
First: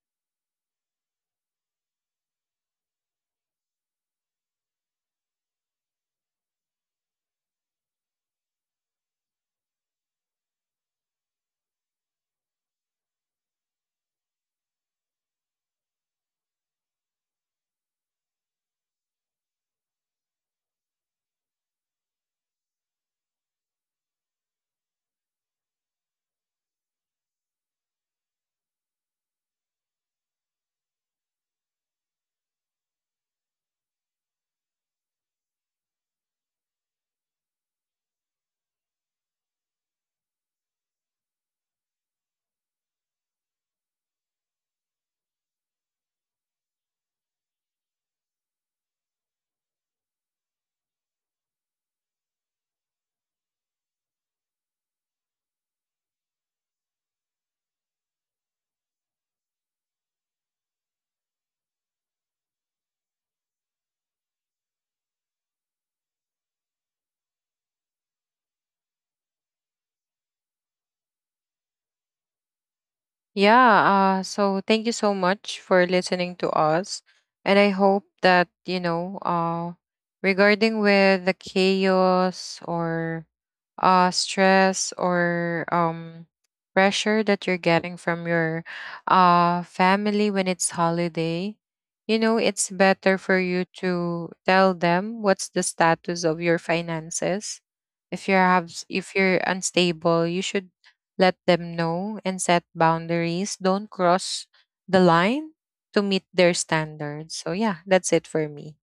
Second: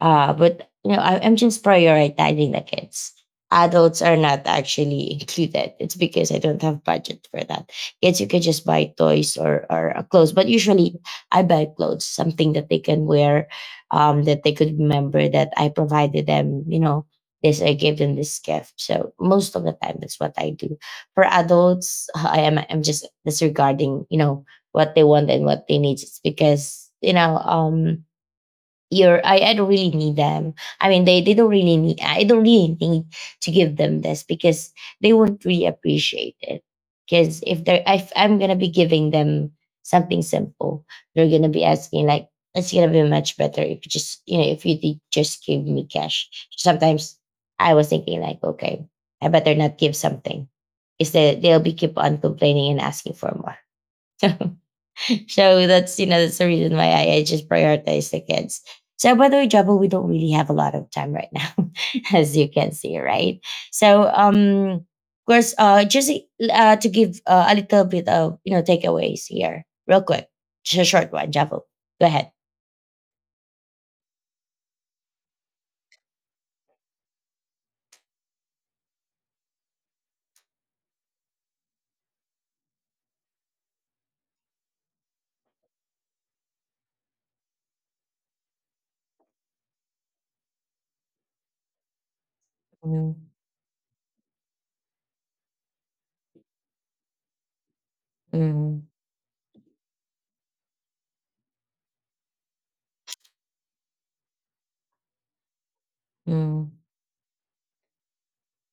Speaker 1: but you know, I'm just prioritizing the kids. Adults are not actually [laughs] included. It's because I don't have budget for that. Kids, you can just buy toys or clothes, but usually I buy clothes, something that they can wear, that they could remember that I provided them. You know, this I gave them this gift. So most of the time, that's what I do. For adults, [laughs] I'm just disregarding. You know what they want and what they need. It's because, you know, I don't really need them. I mean, they don't really need, I don't really need to give them this because they won't really appreciate it. Because if I'm gonna be giving them something simple, they're gonna be asking like it's gonna be much better if you just, you know, if you did just give me cash. Sometimes I was thinking like okay, I better not give something. Is that they'll be keep on complaining and asking for more. [laughs] So that's you know that's the reason why I just prioritize the kids. So by the way, Jabba, we don't really have a lot of time right now, [laughs] as you can see, right? So of course, just to give a little bit of you know takeaways here, real quick, just a short one, Jabba. Go ahead.
Speaker 2: Yeah, so thank you so much for listening to us. And I hope that, regarding with the chaos or stress or pressure that you're getting from your family when it's holiday, it's
Speaker 1: Mm,
Speaker 2: better for you to tell them what's the status of your finances. If you have,
Speaker 1: mm,
Speaker 2: s- if you're unstable, you should let them know, and set boundaries. Don't cross the line to meet their
Speaker 1: mm.
Speaker 2: standards. So, yeah, that's it for me.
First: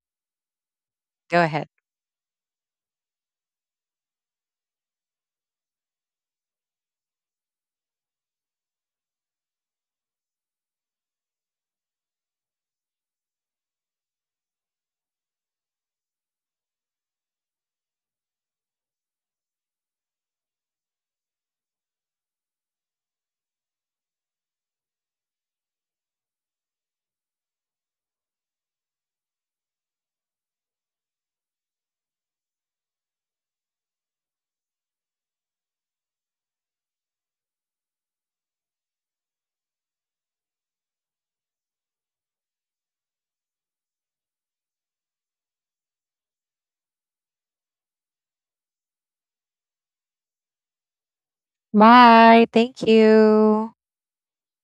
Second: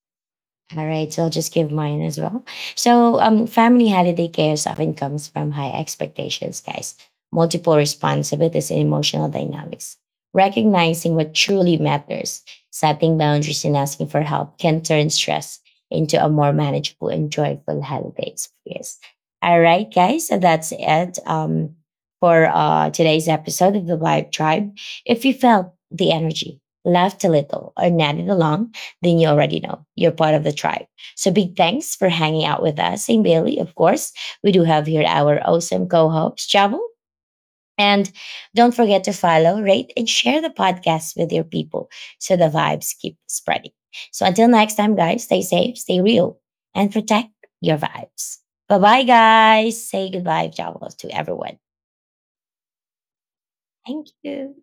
Speaker 1: All right, so I'll
Speaker 2: Go
Speaker 1: just
Speaker 2: ahead.
Speaker 1: give mine as well. So, family holiday chaos often comes from high expectations, guys, multiple responsibilities, and emotional dynamics. Recognizing what truly matters, setting boundaries, and asking for help can turn stress into a more manageable and joyful holiday experience. All right, guys, so that's it for today's episode of the Vibe Tribe. If you felt the energy, laughed a little, or nodded along, then you already know you're part of the tribe. So big thanks for hanging out with us and Bailey. Of course, we do have here our awesome co-host Javel. And don't forget to follow, rate, and share the podcast with your people so the vibes keep spreading. So until next time, guys, stay safe, stay real, and protect your vibes. Bye bye, guys. Say goodbye, Javel, to everyone.
Speaker 2: Bye. Thank you.
Speaker 1: Thank you.